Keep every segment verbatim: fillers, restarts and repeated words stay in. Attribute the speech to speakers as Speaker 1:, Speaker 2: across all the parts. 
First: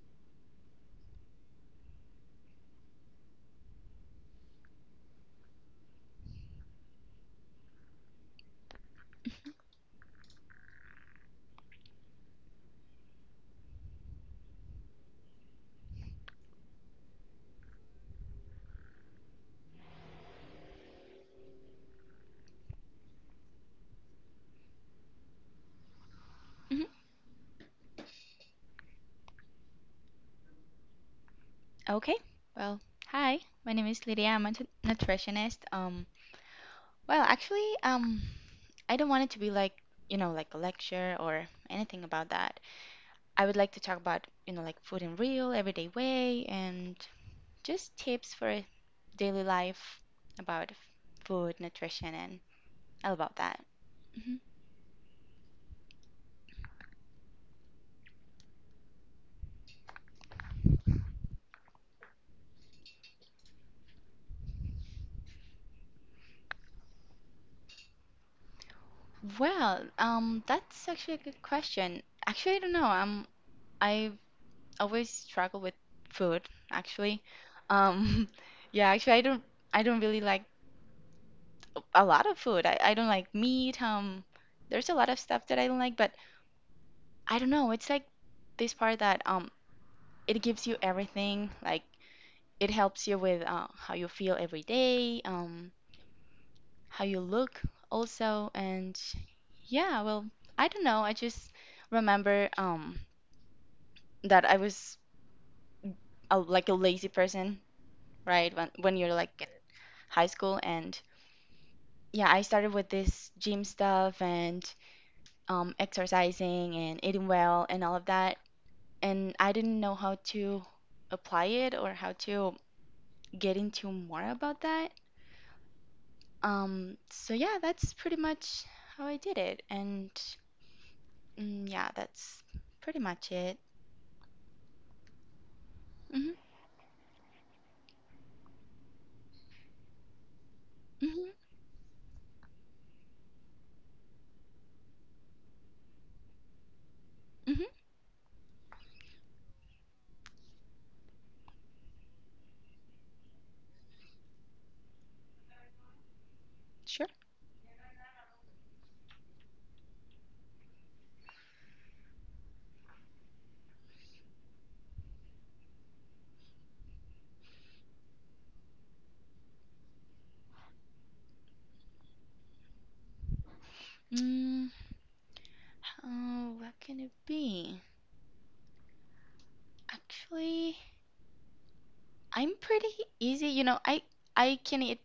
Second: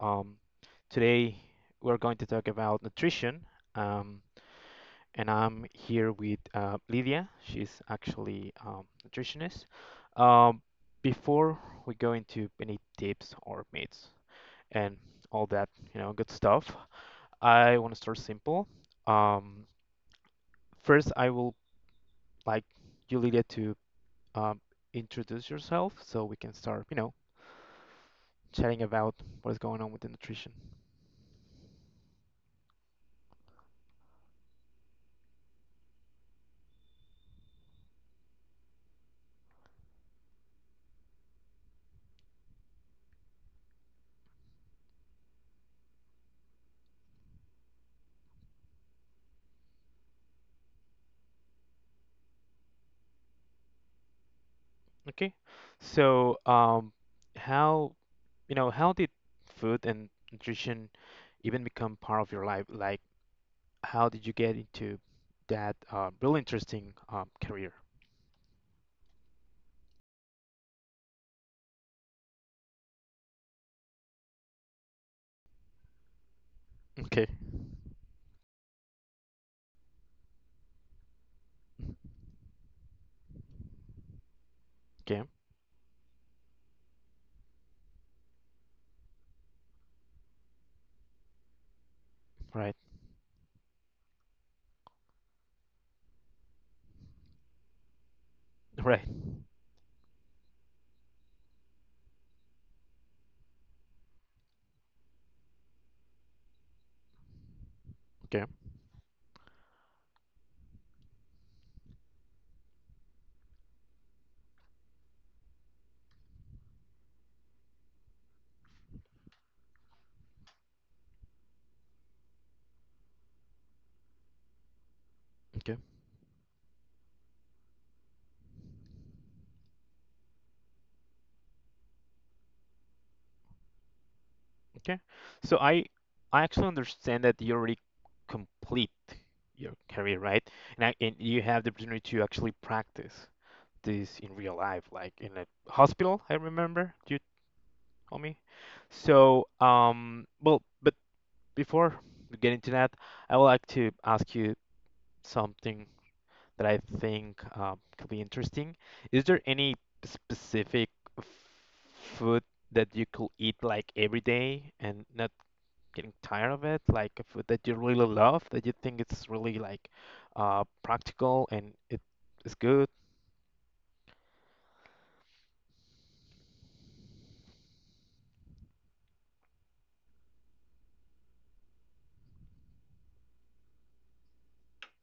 Speaker 1: Um, today, we're going to talk about nutrition. Um, and I'm here with uh, Lydia. She's actually um, nutritionist. Um, Before we go into any tips or myths and all that, you know, good stuff, I want to start simple. Um, First, I will like you, Lydia, to um, introduce yourself so we can
Speaker 2: Mhm.
Speaker 1: start, you know chatting about what is going on with the nutrition.
Speaker 2: Okay. Well, hi. My name is Lydia. I'm a nut- nutritionist. Um, well, actually, um, I don't want it to be like, you know, like a lecture or anything about that. I would like to talk about, you know, like food in real, everyday way, and just tips for daily life about f- food, nutrition, and all about that. Mhm.
Speaker 1: Okay, so um, how you know how did food and nutrition even become part of your life? Like, how did you get into that uh, really interesting um, career?
Speaker 2: Well, um, that's actually a good question. Actually, I don't know. Um, I always struggle with food, actually.
Speaker 1: Okay.
Speaker 2: Um, yeah, actually, I don't I don't really like a lot of food. I, I don't like meat. Um, there's a lot of
Speaker 1: Okay.
Speaker 2: stuff that I don't like, but I don't know. It's like this part that um it gives you everything. Like it
Speaker 1: Right.
Speaker 2: helps you with uh, how you feel every day, um, how you look also, and
Speaker 1: Right.
Speaker 2: yeah, well, I don't know. I just remember um that I was a, like a lazy person,
Speaker 1: Okay.
Speaker 2: right? When when you're like in high school and yeah, I started with this gym stuff and um, exercising and eating well and all of that. And I didn't know how to apply it or how to get into more about that.
Speaker 1: Okay.
Speaker 2: Um, so yeah, that's pretty much how I did it. And mm, yeah, that's pretty much it.
Speaker 1: Okay. So I
Speaker 2: hmm
Speaker 1: I actually understand that you already complete your career, right? And I and
Speaker 2: hmm
Speaker 1: you have the opportunity to actually practice this in real life, like in a hospital, I remember you
Speaker 2: hmm
Speaker 1: told me. So, um, well, but before we get into that, I would like to ask you something that I
Speaker 2: Sure.
Speaker 1: think um, could be interesting. Is there any specific f- food that you could eat like every day and not getting tired of it? Like a food that you really love, that you think it's really like uh, practical and it is good?
Speaker 2: Mm, oh, what can it be? Actually, I'm pretty easy. You know, I I can eat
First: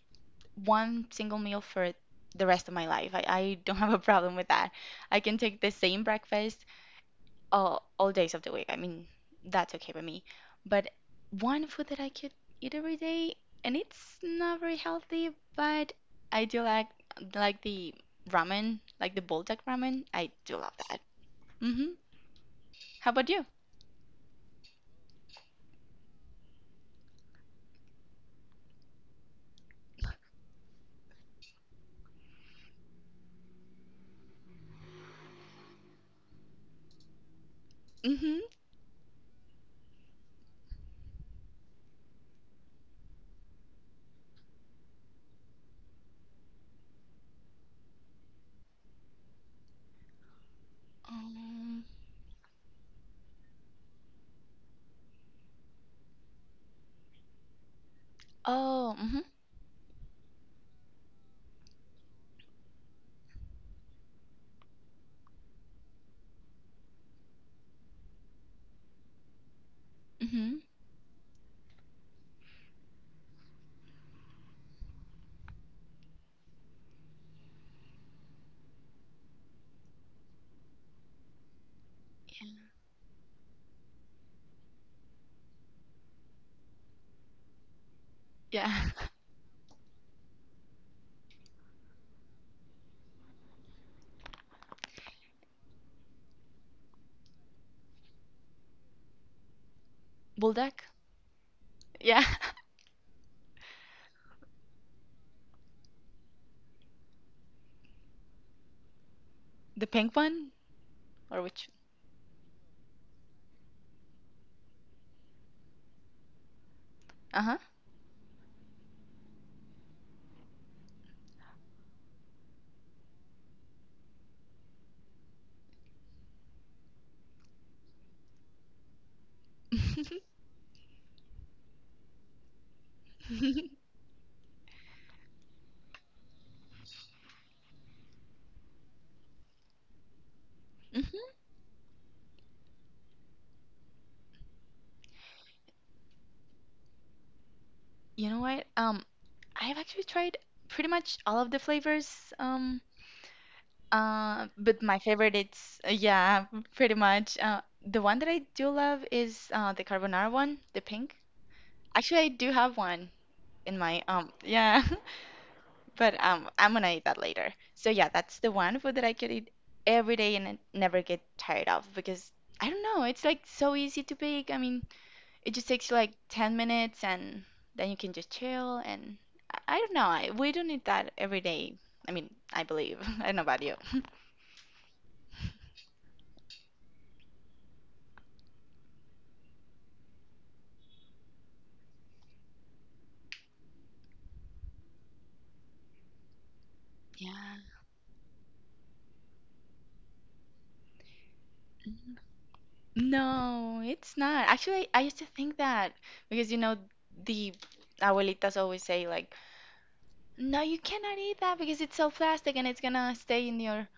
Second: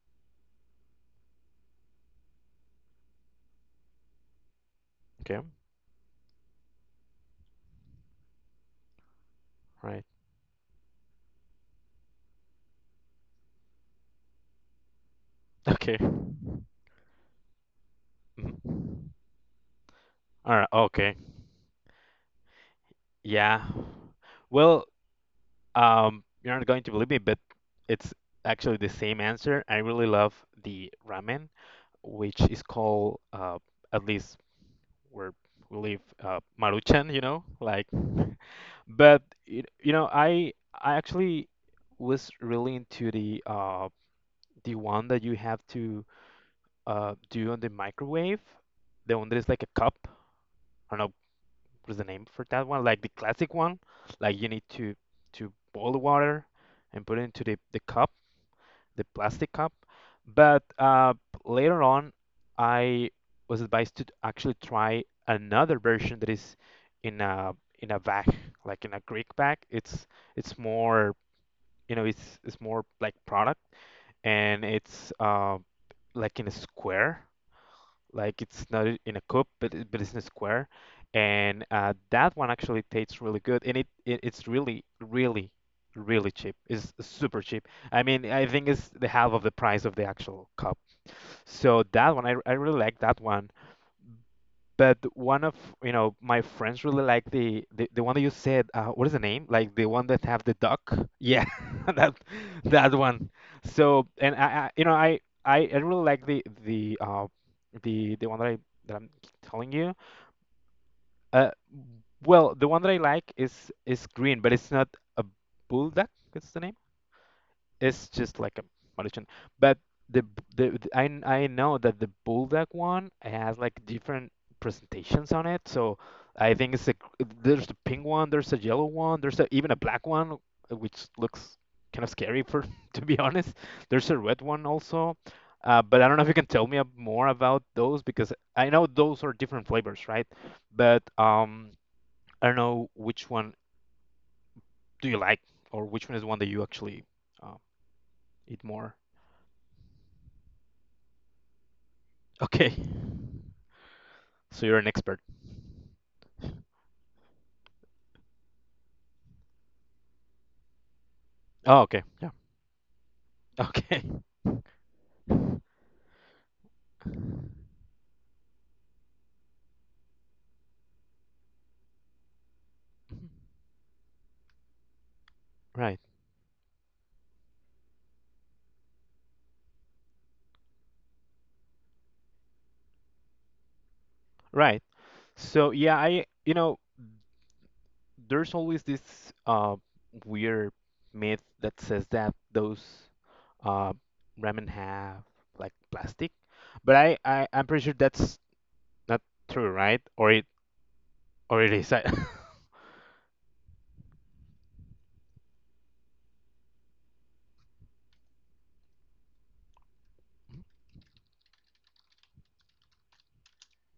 Speaker 2: one single meal for the rest of my life. I, I don't have a problem with that. I can
Speaker 1: Okay,
Speaker 2: take the same breakfast all, all days of the week. I mean, that's okay
Speaker 1: right.
Speaker 2: with me. But one food that I could eat every day, and it's not very healthy, but
Speaker 1: Okay.
Speaker 2: I do like like the ramen,
Speaker 1: Mhm.
Speaker 2: like the buldak ramen. I
Speaker 1: All
Speaker 2: do
Speaker 1: right.
Speaker 2: love that.
Speaker 1: Okay.
Speaker 2: Mm-hmm. How about you?
Speaker 1: Yeah. Well, um, you're not going to believe me, but it's actually the same answer. I really love the ramen, which is called, uh, at least where we live, uh, Maruchan, you know, like.
Speaker 2: Mm-hmm.
Speaker 1: But it, you know, I I actually was really into the uh the one that you have to uh do on the microwave, the one that is like a cup. I don't know
Speaker 2: Um,
Speaker 1: what's the name for that one? Like the classic one. Like you need to to boil the water and put it into the, the cup,
Speaker 2: oh,
Speaker 1: the
Speaker 2: mm-hmm.
Speaker 1: plastic cup. But uh, later on, I was advised to actually try another version that is in a in a bag, like in a Greek bag. It's
Speaker 2: Mm-hmm.
Speaker 1: it's more you know it's it's more like product and it's uh, like in a square, like it's not i- in a cup but it- but it's in a square. And uh, that one actually tastes really good, and it, it it's really really really cheap. It's super cheap. I mean, I think
Speaker 2: Yeah.
Speaker 1: it's the half of the price of the actual cup, so that one i, I really like that one. But one of you know my friends really like the the, the one that you said. Uh, what is the name? Like the one that have the duck?
Speaker 2: Buldak?
Speaker 1: Yeah, that
Speaker 2: Yeah.
Speaker 1: that one. So and I, I you know I, I I really like the the uh the the one that I that I'm telling
Speaker 2: The
Speaker 1: you.
Speaker 2: pink one? Or
Speaker 1: Uh,
Speaker 2: which?
Speaker 1: well, the one that I like is is green, but it's not a bulldog. What's the name?
Speaker 2: Uh-huh.
Speaker 1: It's just like a magician. But the b- the the- I kn- I know that the bulldog one has like different presentations on it. So I think it's a g- there's the pink one, there's a yellow one, there's a, even a black one, uh, which looks kind of scary for to be honest. There's a red one also. Uh, but I don't know if you can tell me ab- more about those because I know those are different flavors, right? But
Speaker 2: Mhm.
Speaker 1: um, I don't know which one do you like, or which one is one that you actually uh,
Speaker 2: You know
Speaker 1: eat
Speaker 2: what?
Speaker 1: more.
Speaker 2: Um, I've actually tried pretty much all of the flavors.
Speaker 1: Okay.
Speaker 2: Um, uh,
Speaker 1: So you're
Speaker 2: but
Speaker 1: an
Speaker 2: my
Speaker 1: expert.
Speaker 2: favorite it's uh, yeah, pretty much. Uh, the one that I do love is uh the carbonara one, the pink.
Speaker 1: Oh, okay.
Speaker 2: Actually, I
Speaker 1: Yeah.
Speaker 2: do have one in
Speaker 1: Okay.
Speaker 2: my um yeah, but um I'm gonna eat that later. So yeah, that's the one food that I could eat every day and I never get tired of because I don't know, it's like so easy to bake. I mean. It just takes you
Speaker 1: Right.
Speaker 2: like ten minutes and then you can just chill and I, I don't know. I, we don't need that every day. I mean, I believe. I don't know about you.
Speaker 1: Right. So yeah, I you know, there's always this uh weird myth that says that those uh ramen have like plastic, but I,
Speaker 2: Yeah.
Speaker 1: I I'm pretty sure that's not true, right? Or it or it is. I,
Speaker 2: Mm. No, it's not. Actually, I used to think that because you know the abuelitas always say like, "No, you cannot eat that because it's so plastic and it's gonna stay in your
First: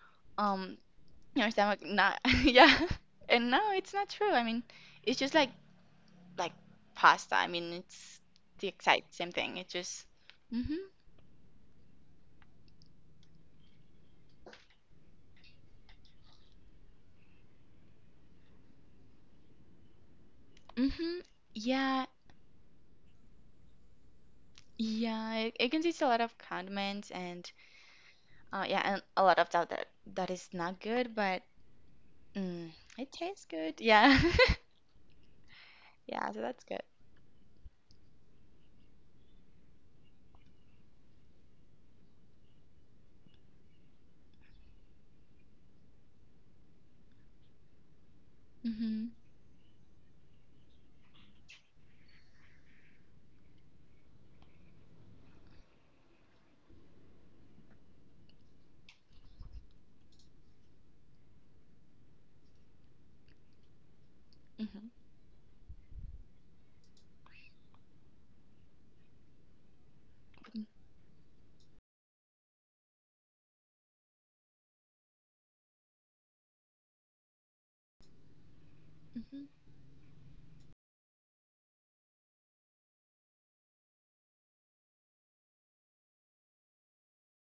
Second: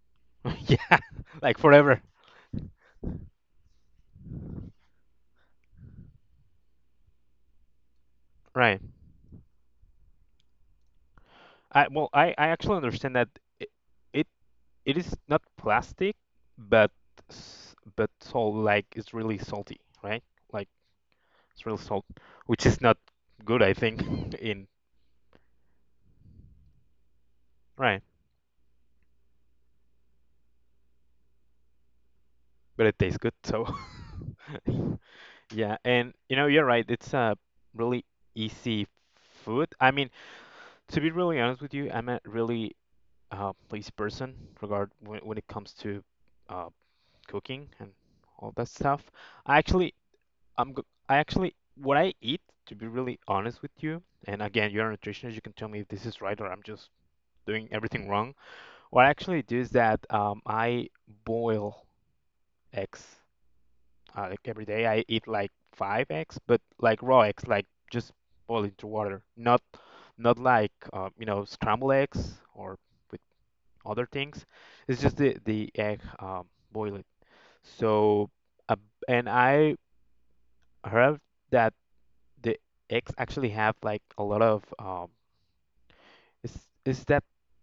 Speaker 2: um
Speaker 1: yeah,
Speaker 2: your
Speaker 1: like
Speaker 2: stomach."
Speaker 1: forever.
Speaker 2: Not yeah. And no, it's not true. I mean, it's just like like pasta. I mean, it's the
Speaker 1: Right.
Speaker 2: exact same thing. It just mhm
Speaker 1: I well, I I actually understand that it, it it is not plastic, but s- but salt, like it's really salty, right? Like
Speaker 2: mhm
Speaker 1: it's real salt,
Speaker 2: yeah
Speaker 1: which is not good, I think. In
Speaker 2: yeah. It, it contains a lot of condiments and
Speaker 1: right,
Speaker 2: uh yeah and a lot of stuff that that is not good, but mm,
Speaker 1: but it
Speaker 2: it
Speaker 1: tastes good,
Speaker 2: tastes
Speaker 1: so
Speaker 2: good. Yeah
Speaker 1: yeah. And
Speaker 2: yeah.
Speaker 1: you
Speaker 2: So
Speaker 1: know, you're
Speaker 2: that's
Speaker 1: right.
Speaker 2: good.
Speaker 1: It's a really easy food. I mean, to be really honest with you, I'm a really uh, lazy person regard when, when it comes to uh, cooking and all that stuff.
Speaker 2: Mhm
Speaker 1: I actually I'm go- I actually, what I eat, to be really honest with you, and again, you're a nutritionist, you can tell me if this is right or I'm just doing everything wrong. What I actually do is that um, I boil eggs uh, like every day.
Speaker 2: mhm
Speaker 1: I eat like five eggs, but like raw eggs, like just boil into water, not not like uh, you know scrambled eggs or with other things. It's just the the egg, um, boil it. So uh, and
Speaker 2: mhm
Speaker 1: I heard that the eggs actually have like a lot of um, is is that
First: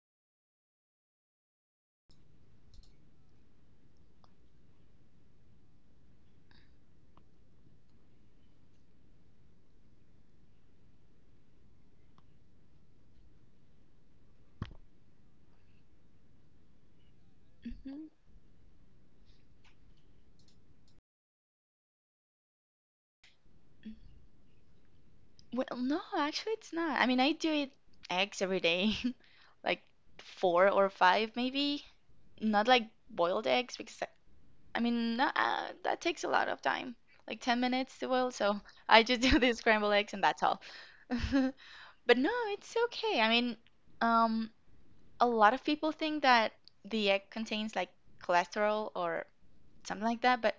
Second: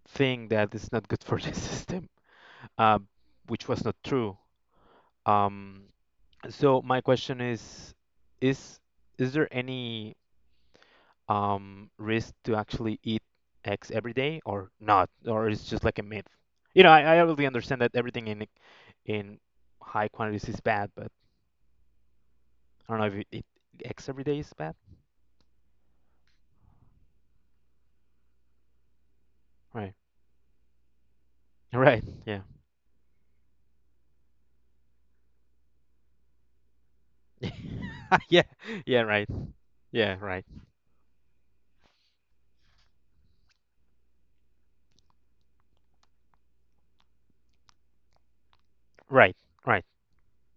Speaker 1: thing that is not good for the system, uh, which was not true. Um, so my question is, is is there any um, risk to actually eat eggs every day or not, or it's just like a myth? You know, I, I really understand that
Speaker 2: mhm.
Speaker 1: everything in in high quantities is bad, but I don't know if you eat eggs every day is bad.
Speaker 2: Well, no, actually, it's not. I mean, I do eat eggs every day, like
Speaker 1: Right.
Speaker 2: four or five maybe.
Speaker 1: Right. Yeah.
Speaker 2: Not like boiled eggs because I mean, no- uh, that takes a lot of time, like ten minutes to boil.
Speaker 1: Yeah.
Speaker 2: So I
Speaker 1: Yeah.
Speaker 2: just
Speaker 1: Right.
Speaker 2: do the scrambled eggs
Speaker 1: Yeah.
Speaker 2: and that's
Speaker 1: Right.
Speaker 2: all. But no, it's okay. I mean, um, a lot of people think that the egg contains like cholesterol or
Speaker 1: Right, right,
Speaker 2: something like that. But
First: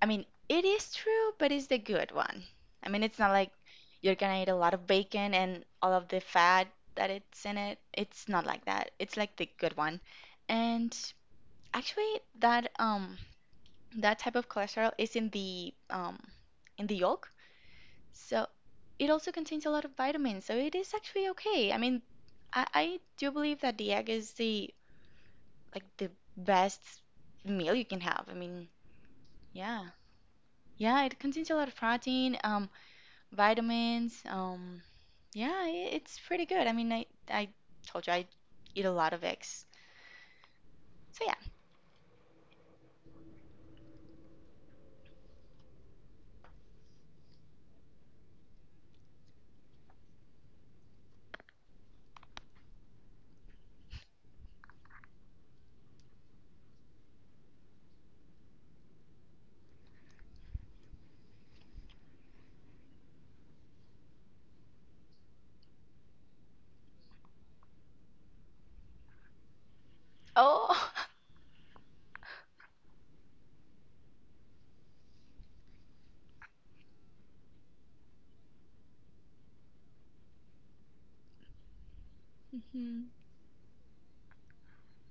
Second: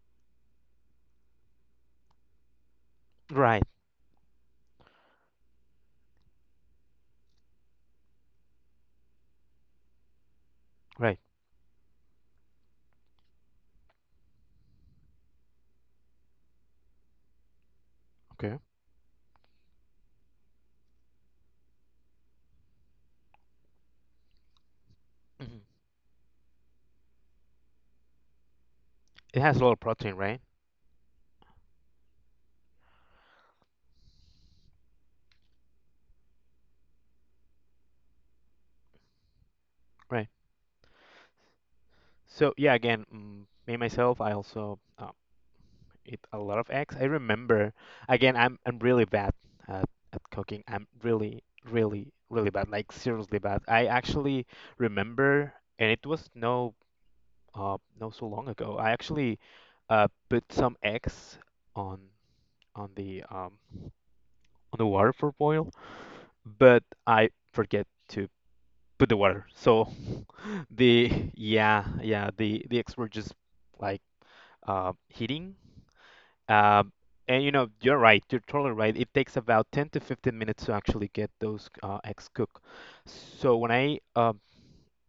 Speaker 2: I mean, it is true, but it's the good one. I mean, it's not like
Speaker 1: right,
Speaker 2: you're gonna eat a lot of bacon and all of the fat that it's in it. It's not like that. It's like the good one. And
Speaker 1: right.
Speaker 2: actually, that um that type of cholesterol is in the um, in the yolk. So
Speaker 1: Okay.
Speaker 2: it also contains a lot of vitamins. So it is actually okay. I mean, I, I do believe that the egg is the
Speaker 1: Mhm.
Speaker 2: like the best meal you can have. I mean,
Speaker 1: It has a lot of
Speaker 2: yeah.
Speaker 1: protein, right?
Speaker 2: Yeah, it contains a lot of protein, um, vitamins, um, yeah, i- it's pretty good. I mean, I I told you I eat a lot of eggs.
Speaker 1: Right.
Speaker 2: So yeah.
Speaker 1: So yeah, again, mm, me myself, I also um, eat a lot of eggs. I remember, again, I'm I'm really bad at, at cooking. I'm really, really, really bad, like seriously bad. I actually remember, and it was no uh no so long ago. I actually uh put some eggs on on the um on the water for boil, but I forget to put the water. So
Speaker 2: Oh.
Speaker 1: the yeah, yeah, the the experts just like uh, heating. Um, and you know, you're right. You're totally right. It takes about ten to fifteen minutes to actually get those uh, eggs cooked.
Speaker 2: Mhm,
Speaker 1: So when I um,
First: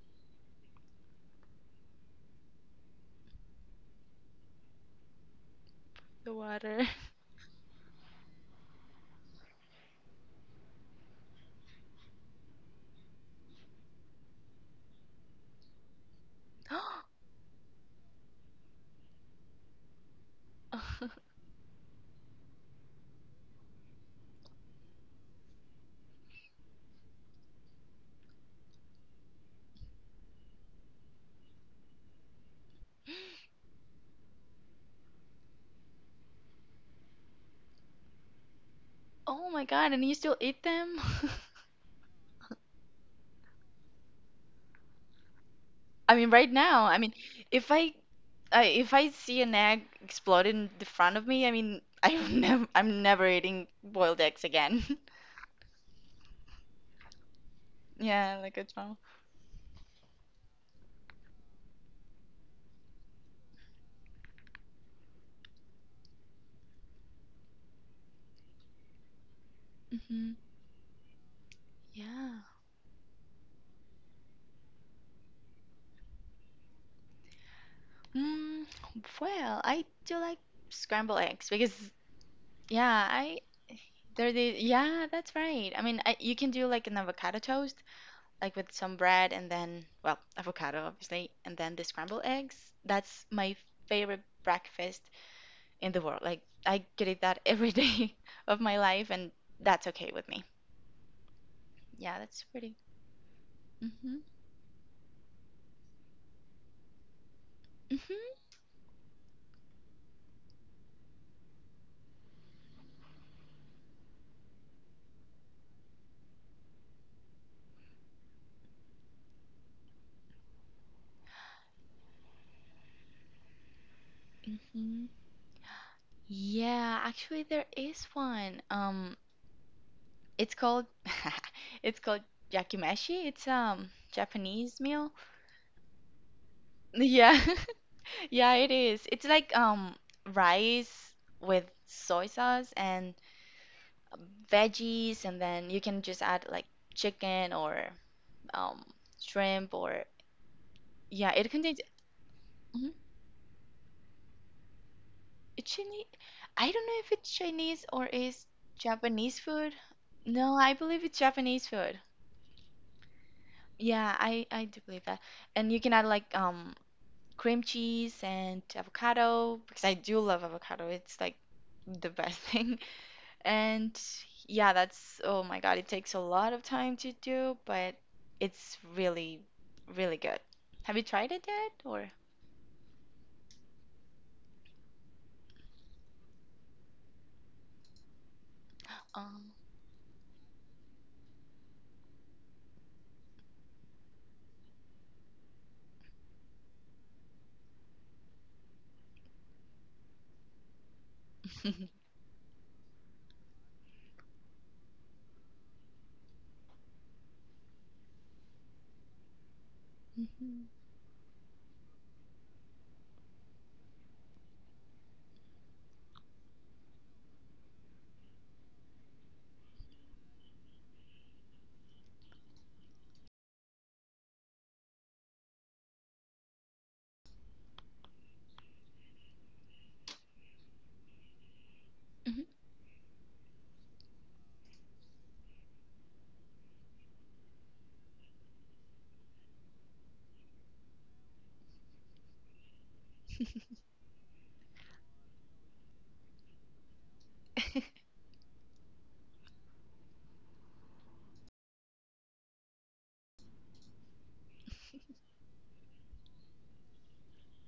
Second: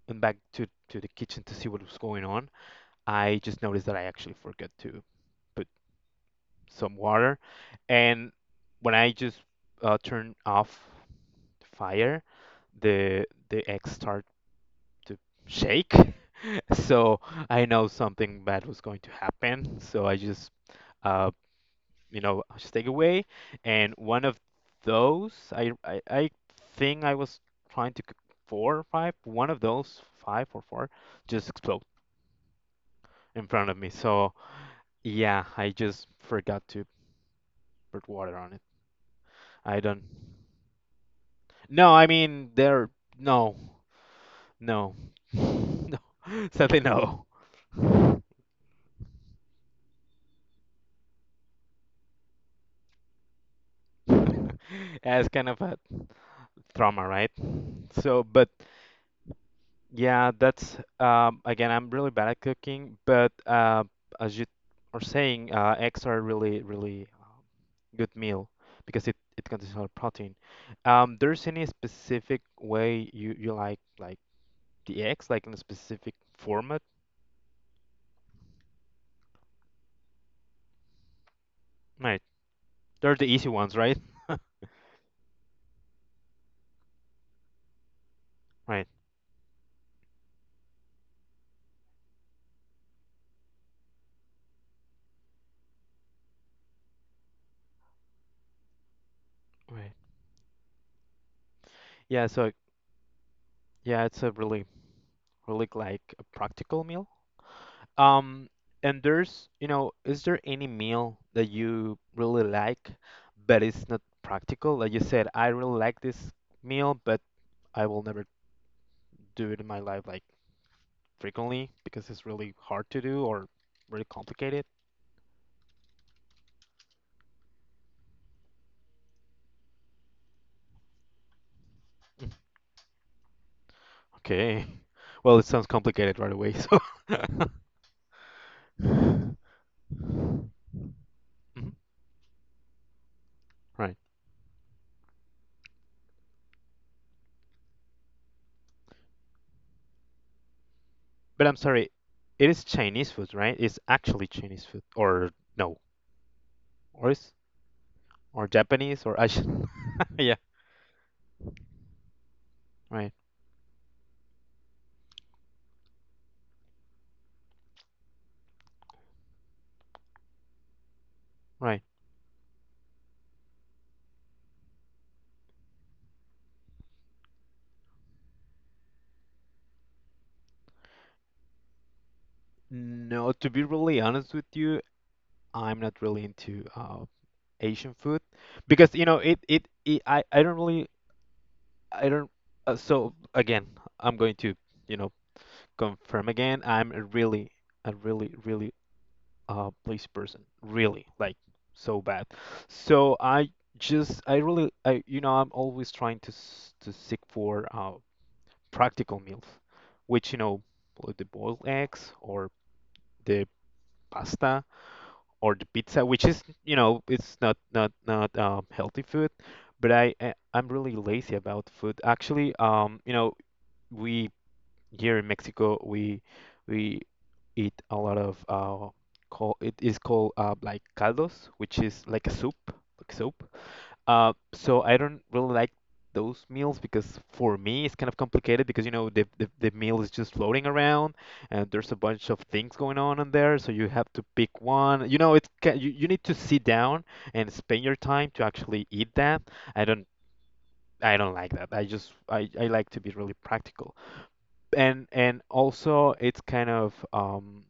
Speaker 1: went back to to the kitchen to see what was going on, I just noticed that I actually forgot to put
Speaker 2: the water.
Speaker 1: some water. And when I just uh, turn off the fire, the the eggs start to shake. So I know something bad was going to happen. So I just, uh, you know, I just take away. And one of those, I, I, I think I was trying to c- four or five. One of those five or four just explode in front of me. So yeah, I just forgot to put water on it.
Speaker 2: Oh my
Speaker 1: I
Speaker 2: God, and
Speaker 1: don't.
Speaker 2: you still eat them?
Speaker 1: No, I mean there. No, no, no.
Speaker 2: I mean, right
Speaker 1: Sadly,
Speaker 2: now, I mean,
Speaker 1: no.
Speaker 2: if I, I if I see an egg explode in the front of me, I mean, I'm never I'm never eating boiled eggs again.
Speaker 1: As kind of a trauma, right? So,
Speaker 2: Yeah,
Speaker 1: but
Speaker 2: like a child.
Speaker 1: yeah, that's um, again, I'm really bad at cooking, but uh, as you are saying, uh, eggs are really, really uh, good meal because it, it contains a lot of protein.
Speaker 2: hmm
Speaker 1: Um, there's any
Speaker 2: Yeah.
Speaker 1: specific way you, you like like the eggs, like in a specific format?
Speaker 2: Mm, well, I do like scrambled eggs because
Speaker 1: Right.
Speaker 2: yeah,
Speaker 1: They're the
Speaker 2: I
Speaker 1: easy ones, right?
Speaker 2: they're the yeah, that's right. I mean, I, you can do like an avocado toast like with
Speaker 1: Right.
Speaker 2: some bread and then, well, avocado, obviously, and then the scrambled eggs. That's my favorite breakfast in the world. Like, I could eat that every day of my life, and that's
Speaker 1: Right.
Speaker 2: okay with me. Yeah,
Speaker 1: Yeah,
Speaker 2: that's
Speaker 1: so
Speaker 2: pretty.
Speaker 1: yeah,
Speaker 2: hmm
Speaker 1: it's a really, really like a practical meal.
Speaker 2: hmm
Speaker 1: Um, and there's, you know, is there any meal that you really like, but it's not practical? Like you said, I really like this meal, but I will never do it in my life like frequently because it's really hard to do or really complicated.
Speaker 2: hmm Yeah, actually, there is one. Um, it's called it's called yakimeshi. It's um
Speaker 1: Okay.
Speaker 2: Japanese meal.
Speaker 1: Well, it sounds complicated right away, so.
Speaker 2: Yeah, yeah, it is. It's
Speaker 1: Mhm.
Speaker 2: like um rice with soy sauce and
Speaker 1: Right.
Speaker 2: veggies and then you can just add like chicken or um shrimp or yeah
Speaker 1: But
Speaker 2: it
Speaker 1: I'm
Speaker 2: contains
Speaker 1: sorry, it is
Speaker 2: mhm,
Speaker 1: Chinese food, right? It's actually Chinese food, or
Speaker 2: it's
Speaker 1: no,
Speaker 2: Chinese I don't know
Speaker 1: or
Speaker 2: if it's
Speaker 1: is
Speaker 2: Chinese or is
Speaker 1: or Japanese, or I
Speaker 2: Japanese
Speaker 1: should,
Speaker 2: food
Speaker 1: yeah,
Speaker 2: no I believe it's Japanese food
Speaker 1: right.
Speaker 2: yeah I I do believe that and you can add like um cream cheese and avocado because I do love avocado it's like
Speaker 1: Right.
Speaker 2: the best thing. And yeah, that's, oh my God, it takes a lot of time to do, but it's really, really good. Have you tried it yet? Or,
Speaker 1: No, to be really honest with you, I'm not really into uh, Asian food because you know it,
Speaker 2: um,
Speaker 1: it it I I don't really I don't uh, so again, I'm going to you know confirm again, I'm a really a really really uh place person really like
Speaker 2: mhm,
Speaker 1: so bad, so I just I really I you know I'm always trying to s- to seek for uh practical meals, which you know, like the boiled eggs or the pasta or the pizza, which is, you know, it's not not not um, healthy food, but I I- I'm really lazy about food. Actually, um, you know, we here in Mexico we we eat a lot of uh, call it is called uh, like caldos, which is like a
Speaker 2: mhm,
Speaker 1: soup, like soup. Uh, so I don't really like those meals because for me it's kind of complicated because you know the, the the meal is just floating around, and there's a bunch of things going on in there, so you have to pick one. You know, it's ca- you, you need to sit down and spend your time to actually eat that. I don't I don't like that. I just I, I like to be really practical and and also it's kind of um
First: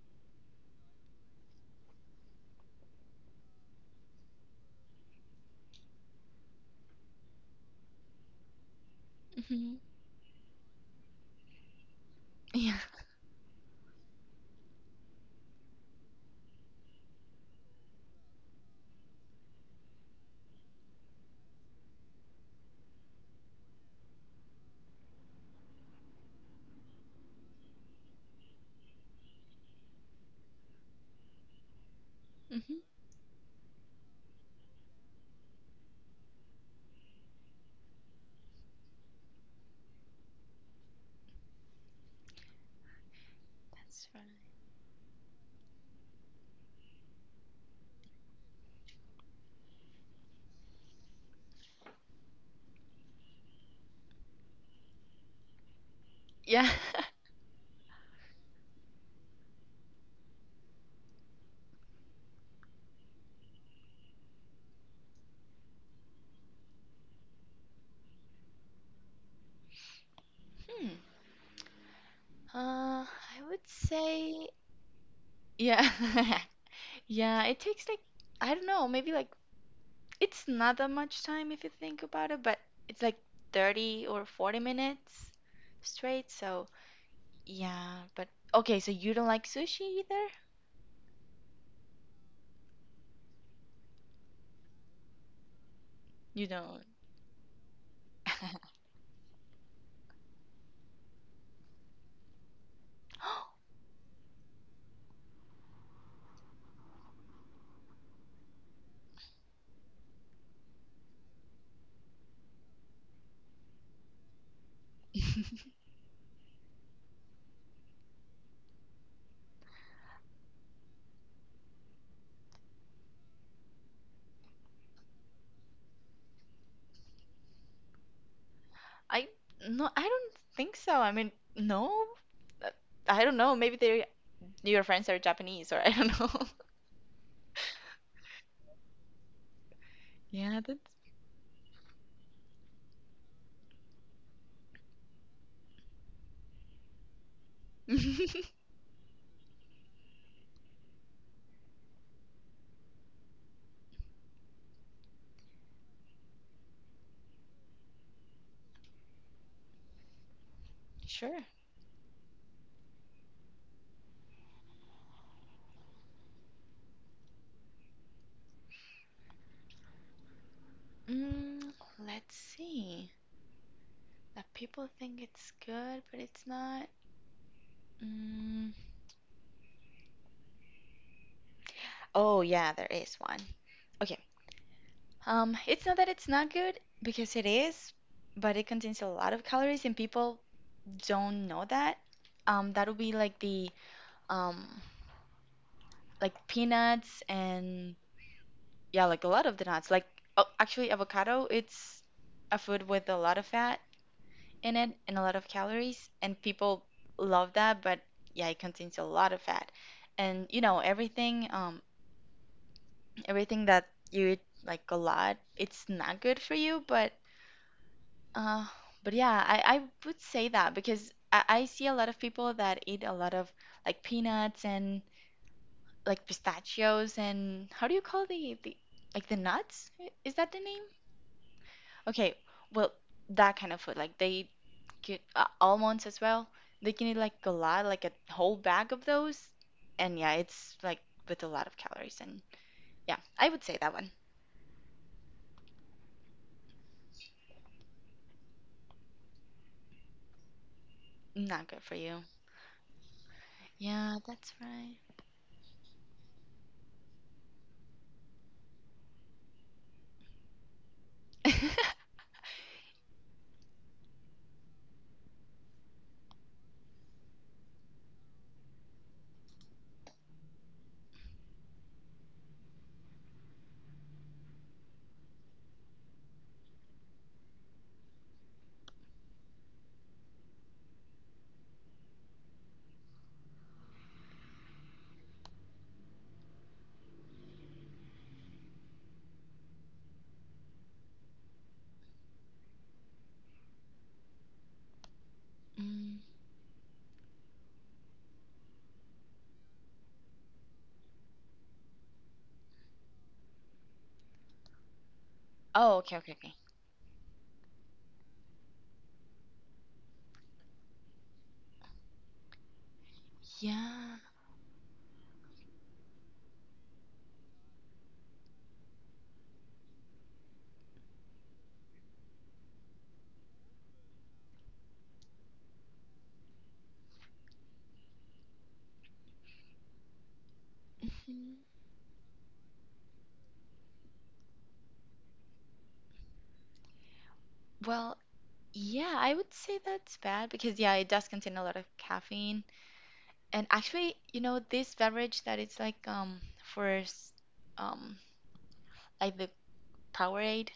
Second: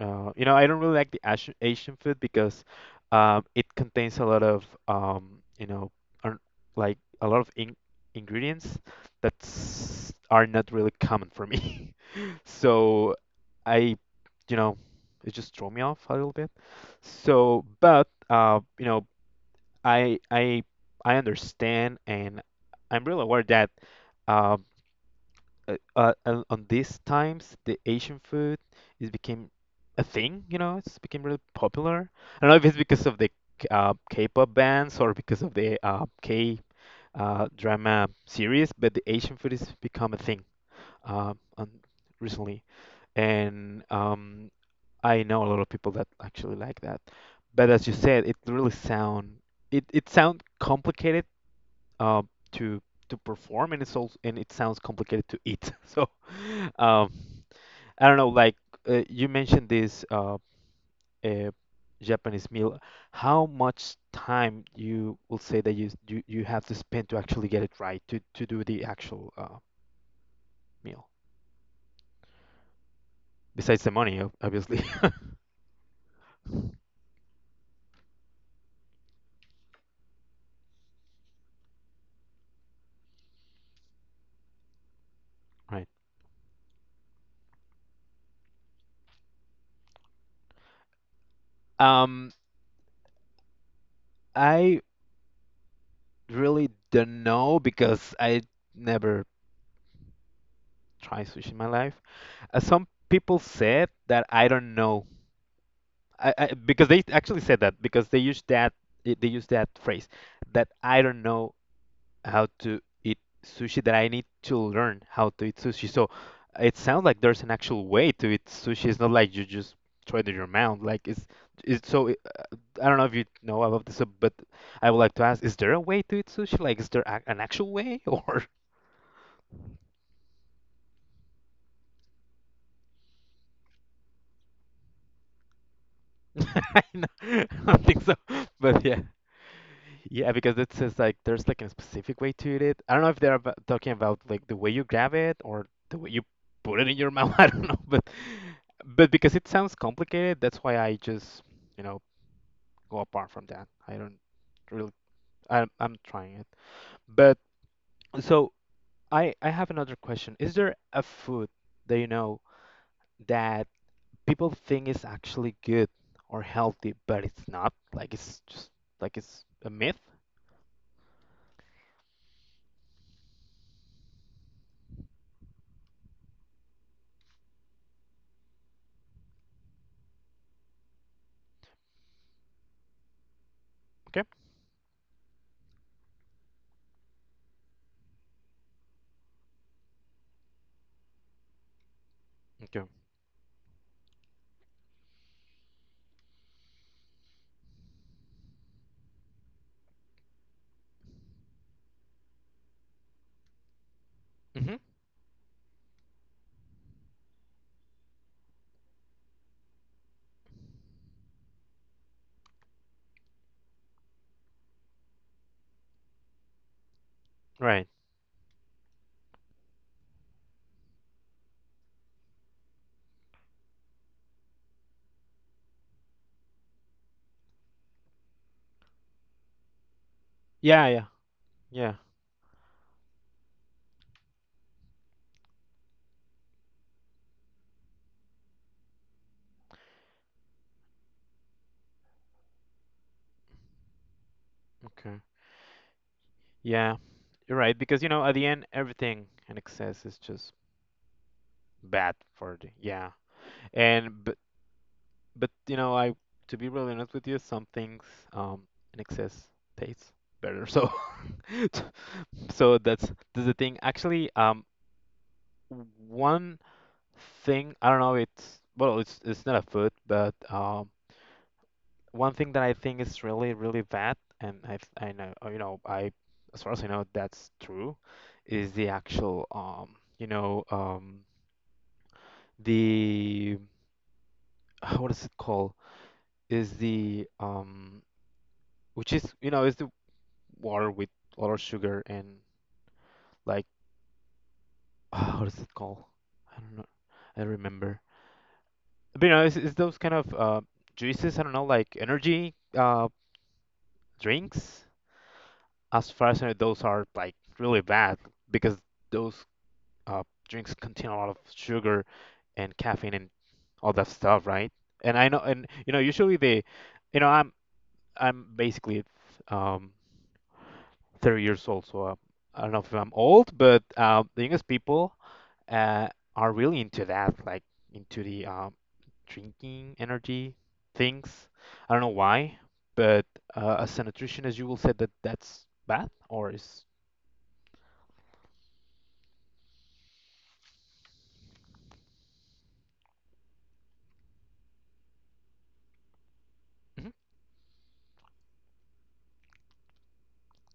Speaker 1: uh, you know, I don't really like the Asian Asian food because um it contains a lot of um you know un- like a lot of in ingredients that
Speaker 2: mhm,
Speaker 1: are not really common for me.
Speaker 2: yeah,
Speaker 1: So I you know it just threw me off a little bit. So but uh you know I I I understand and I'm really aware that. Um, uh, uh, uh, on these times the Asian food is became a thing, you know, it's became really popular. I don't know if it's
Speaker 2: mhm,
Speaker 1: because of the K- uh, K-pop bands or because of the uh, K uh, drama series, but the Asian food has become a thing uh, on recently, and
Speaker 2: that's
Speaker 1: um,
Speaker 2: right.
Speaker 1: I know a lot of people that actually like that. But as you said, it really sound it it sound complicated uh, to to perform, and it's also and it sounds complicated to eat. So.
Speaker 2: Yeah.
Speaker 1: Um, I don't know, like uh, you mentioned this uh, uh, Japanese meal. How much time you will say that you, you you have to spend to actually get it right, to to do the actual uh,
Speaker 2: Hmm.
Speaker 1: meal,
Speaker 2: Uh, I would
Speaker 1: besides the money, ob-
Speaker 2: say,
Speaker 1: obviously.
Speaker 2: yeah, yeah, it takes like, I don't know, maybe like, it's not that much time if you think about it, but it's like thirty or forty minutes
Speaker 1: Right.
Speaker 2: straight, so. Yeah, but okay, so you don't like sushi either?
Speaker 1: Um, I
Speaker 2: You
Speaker 1: really
Speaker 2: don't.
Speaker 1: don't know because I never tried sushi in my life. Uh, some people said that I don't know. I, I because they actually said that because they use that they use that phrase that I don't know how to eat sushi, that I need to learn how to eat sushi. So it sounds like there's an actual way to eat sushi. It's not like you just throw it in your mouth. Like it's it's so I I don't know if you know about this, uh, but I would like to ask: Is there a way to eat sushi? Like, is there a, an actual way, or
Speaker 2: I no, I don't think so. I mean, no. Uh, I don't know. Maybe they your friends are Japanese or I don't know.
Speaker 1: I know- I don't think so. But yeah, yeah, because
Speaker 2: Yeah,
Speaker 1: it
Speaker 2: that's
Speaker 1: says like there's like a specific way to eat it. I don't know if they're abo- talking about like the way you grab it or the way you put it in your mouth. I don't know, but but because it sounds complicated, that's why I just, you know, go apart from that. I don't really I I'm trying it. But so I I have another question. Is there a
Speaker 2: Sure.
Speaker 1: food that you know that people think is actually good or healthy, but it's not? Like it's just like it's a myth?
Speaker 2: Mm, let's see. That people think it's good, but it's not. Mm. Oh, yeah, there is one.
Speaker 1: Okay?
Speaker 2: Okay. Um, it's not that it's not good because it is, but it contains a lot of calories and people don't know that, um,
Speaker 1: Okay.
Speaker 2: that'll be like the um, like peanuts and yeah, like a lot of the nuts. Like oh, actually, avocado, it's a food with a lot of fat in
Speaker 1: Hmm.
Speaker 2: it and a lot of calories, and people love that, but yeah, it contains a lot of fat. And you know, everything, um, everything that you eat like a lot, it's not good for you, but
Speaker 1: Right.
Speaker 2: uh, but yeah, I, I would say that because I, I see a lot of people that eat a lot of like peanuts and like pistachios and how do you call the the like the nuts? I- Is that the name?
Speaker 1: Yeah, yeah, yeah.
Speaker 2: Okay, well, that kind of food. Like they get uh, almonds as well. They can eat like a lot, like a whole bag of those. And yeah, it's like with a lot of calories. And yeah, I would say that one.
Speaker 1: Okay. Yeah, you're right. Because, you know, at the end, everything in excess is just
Speaker 2: Not good for
Speaker 1: bad
Speaker 2: you.
Speaker 1: for the, yeah.
Speaker 2: Yeah,
Speaker 1: And, but,
Speaker 2: that's right.
Speaker 1: but, you know, I, to be really honest with you, some things, um, in excess tastes better. So, so that's, that's the thing. Actually, um, one thing, I don't know, it's, well, it's, it's not a food, but, um, one thing that I think is really, really bad, and I, th- I know, uh, you know, I, as far as I know, that's true, is the actual, um, you know, um, the, what is it called? Is the, um, which is, you know, is the water with a lot of sugar and like, what is it called?
Speaker 2: Mm.
Speaker 1: I don't know. I don't remember. But, you know, it's, it's those kind of uh, juices, I don't know, like energy uh, drinks.
Speaker 2: Oh,
Speaker 1: As
Speaker 2: okay,
Speaker 1: far
Speaker 2: okay,
Speaker 1: as I know,
Speaker 2: okay.
Speaker 1: those are like really bad because those uh, drinks contain a lot of sugar and caffeine and all that
Speaker 2: Yeah.
Speaker 1: stuff, right? And I know, and you know, usually they, you know, I'm I'm basically um thirty years old, so uh, I don't know if I'm old, but uh, the youngest people uh, are really into that, like into the um, drinking energy things.
Speaker 2: Mhm.
Speaker 1: I don't know why, but uh, as a nutritionist, you will say that that's bad or is
Speaker 2: Well, yeah, I would say that's bad because yeah, it does contain a lot of caffeine. And actually, you know, this beverage that it's like um for
Speaker 1: Mhm.
Speaker 2: s- um like the Powerade,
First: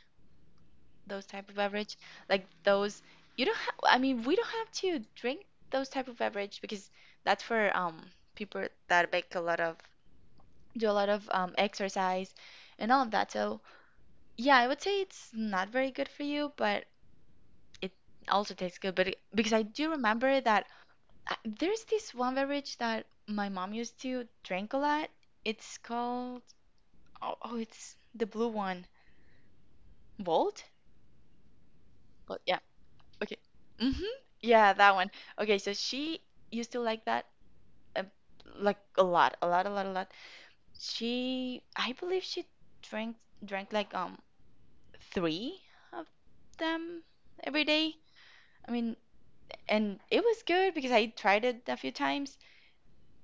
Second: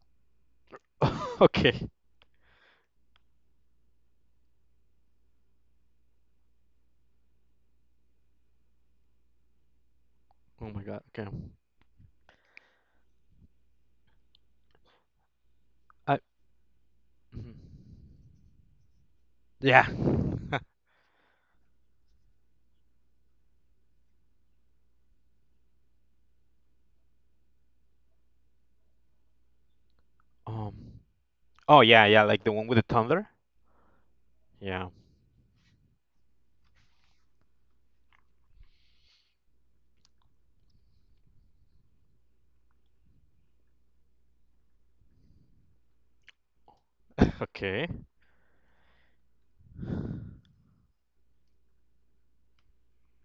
Speaker 2: those type of
Speaker 1: Okay.
Speaker 2: beverage, like those you don't have I mean, we don't have to drink those type of beverage because that's for um people that make a lot of
Speaker 1: Oh my
Speaker 2: do a
Speaker 1: God.
Speaker 2: lot
Speaker 1: Okay.
Speaker 2: of um exercise and all of that. So, yeah, I would say it's not very good
Speaker 1: I.
Speaker 2: for you, but
Speaker 1: Mhm.
Speaker 2: it also tastes good, but it, because I
Speaker 1: Yeah.
Speaker 2: do remember that I, there's this one beverage that my mom used to drink a lot. It's called oh, oh, it's the blue one. Volt?
Speaker 1: Um. Oh yeah, yeah,
Speaker 2: But
Speaker 1: like the
Speaker 2: yeah.
Speaker 1: one with the tumbler.
Speaker 2: Okay. Mm-hmm. Yeah,
Speaker 1: Yeah.
Speaker 2: that one. Okay, so she used to like that, uh, like a lot, a lot, a lot, a lot. She, I believe she drank drank like um three of them every
Speaker 1: Okay.
Speaker 2: day. I mean, and it was good because I tried it a few times,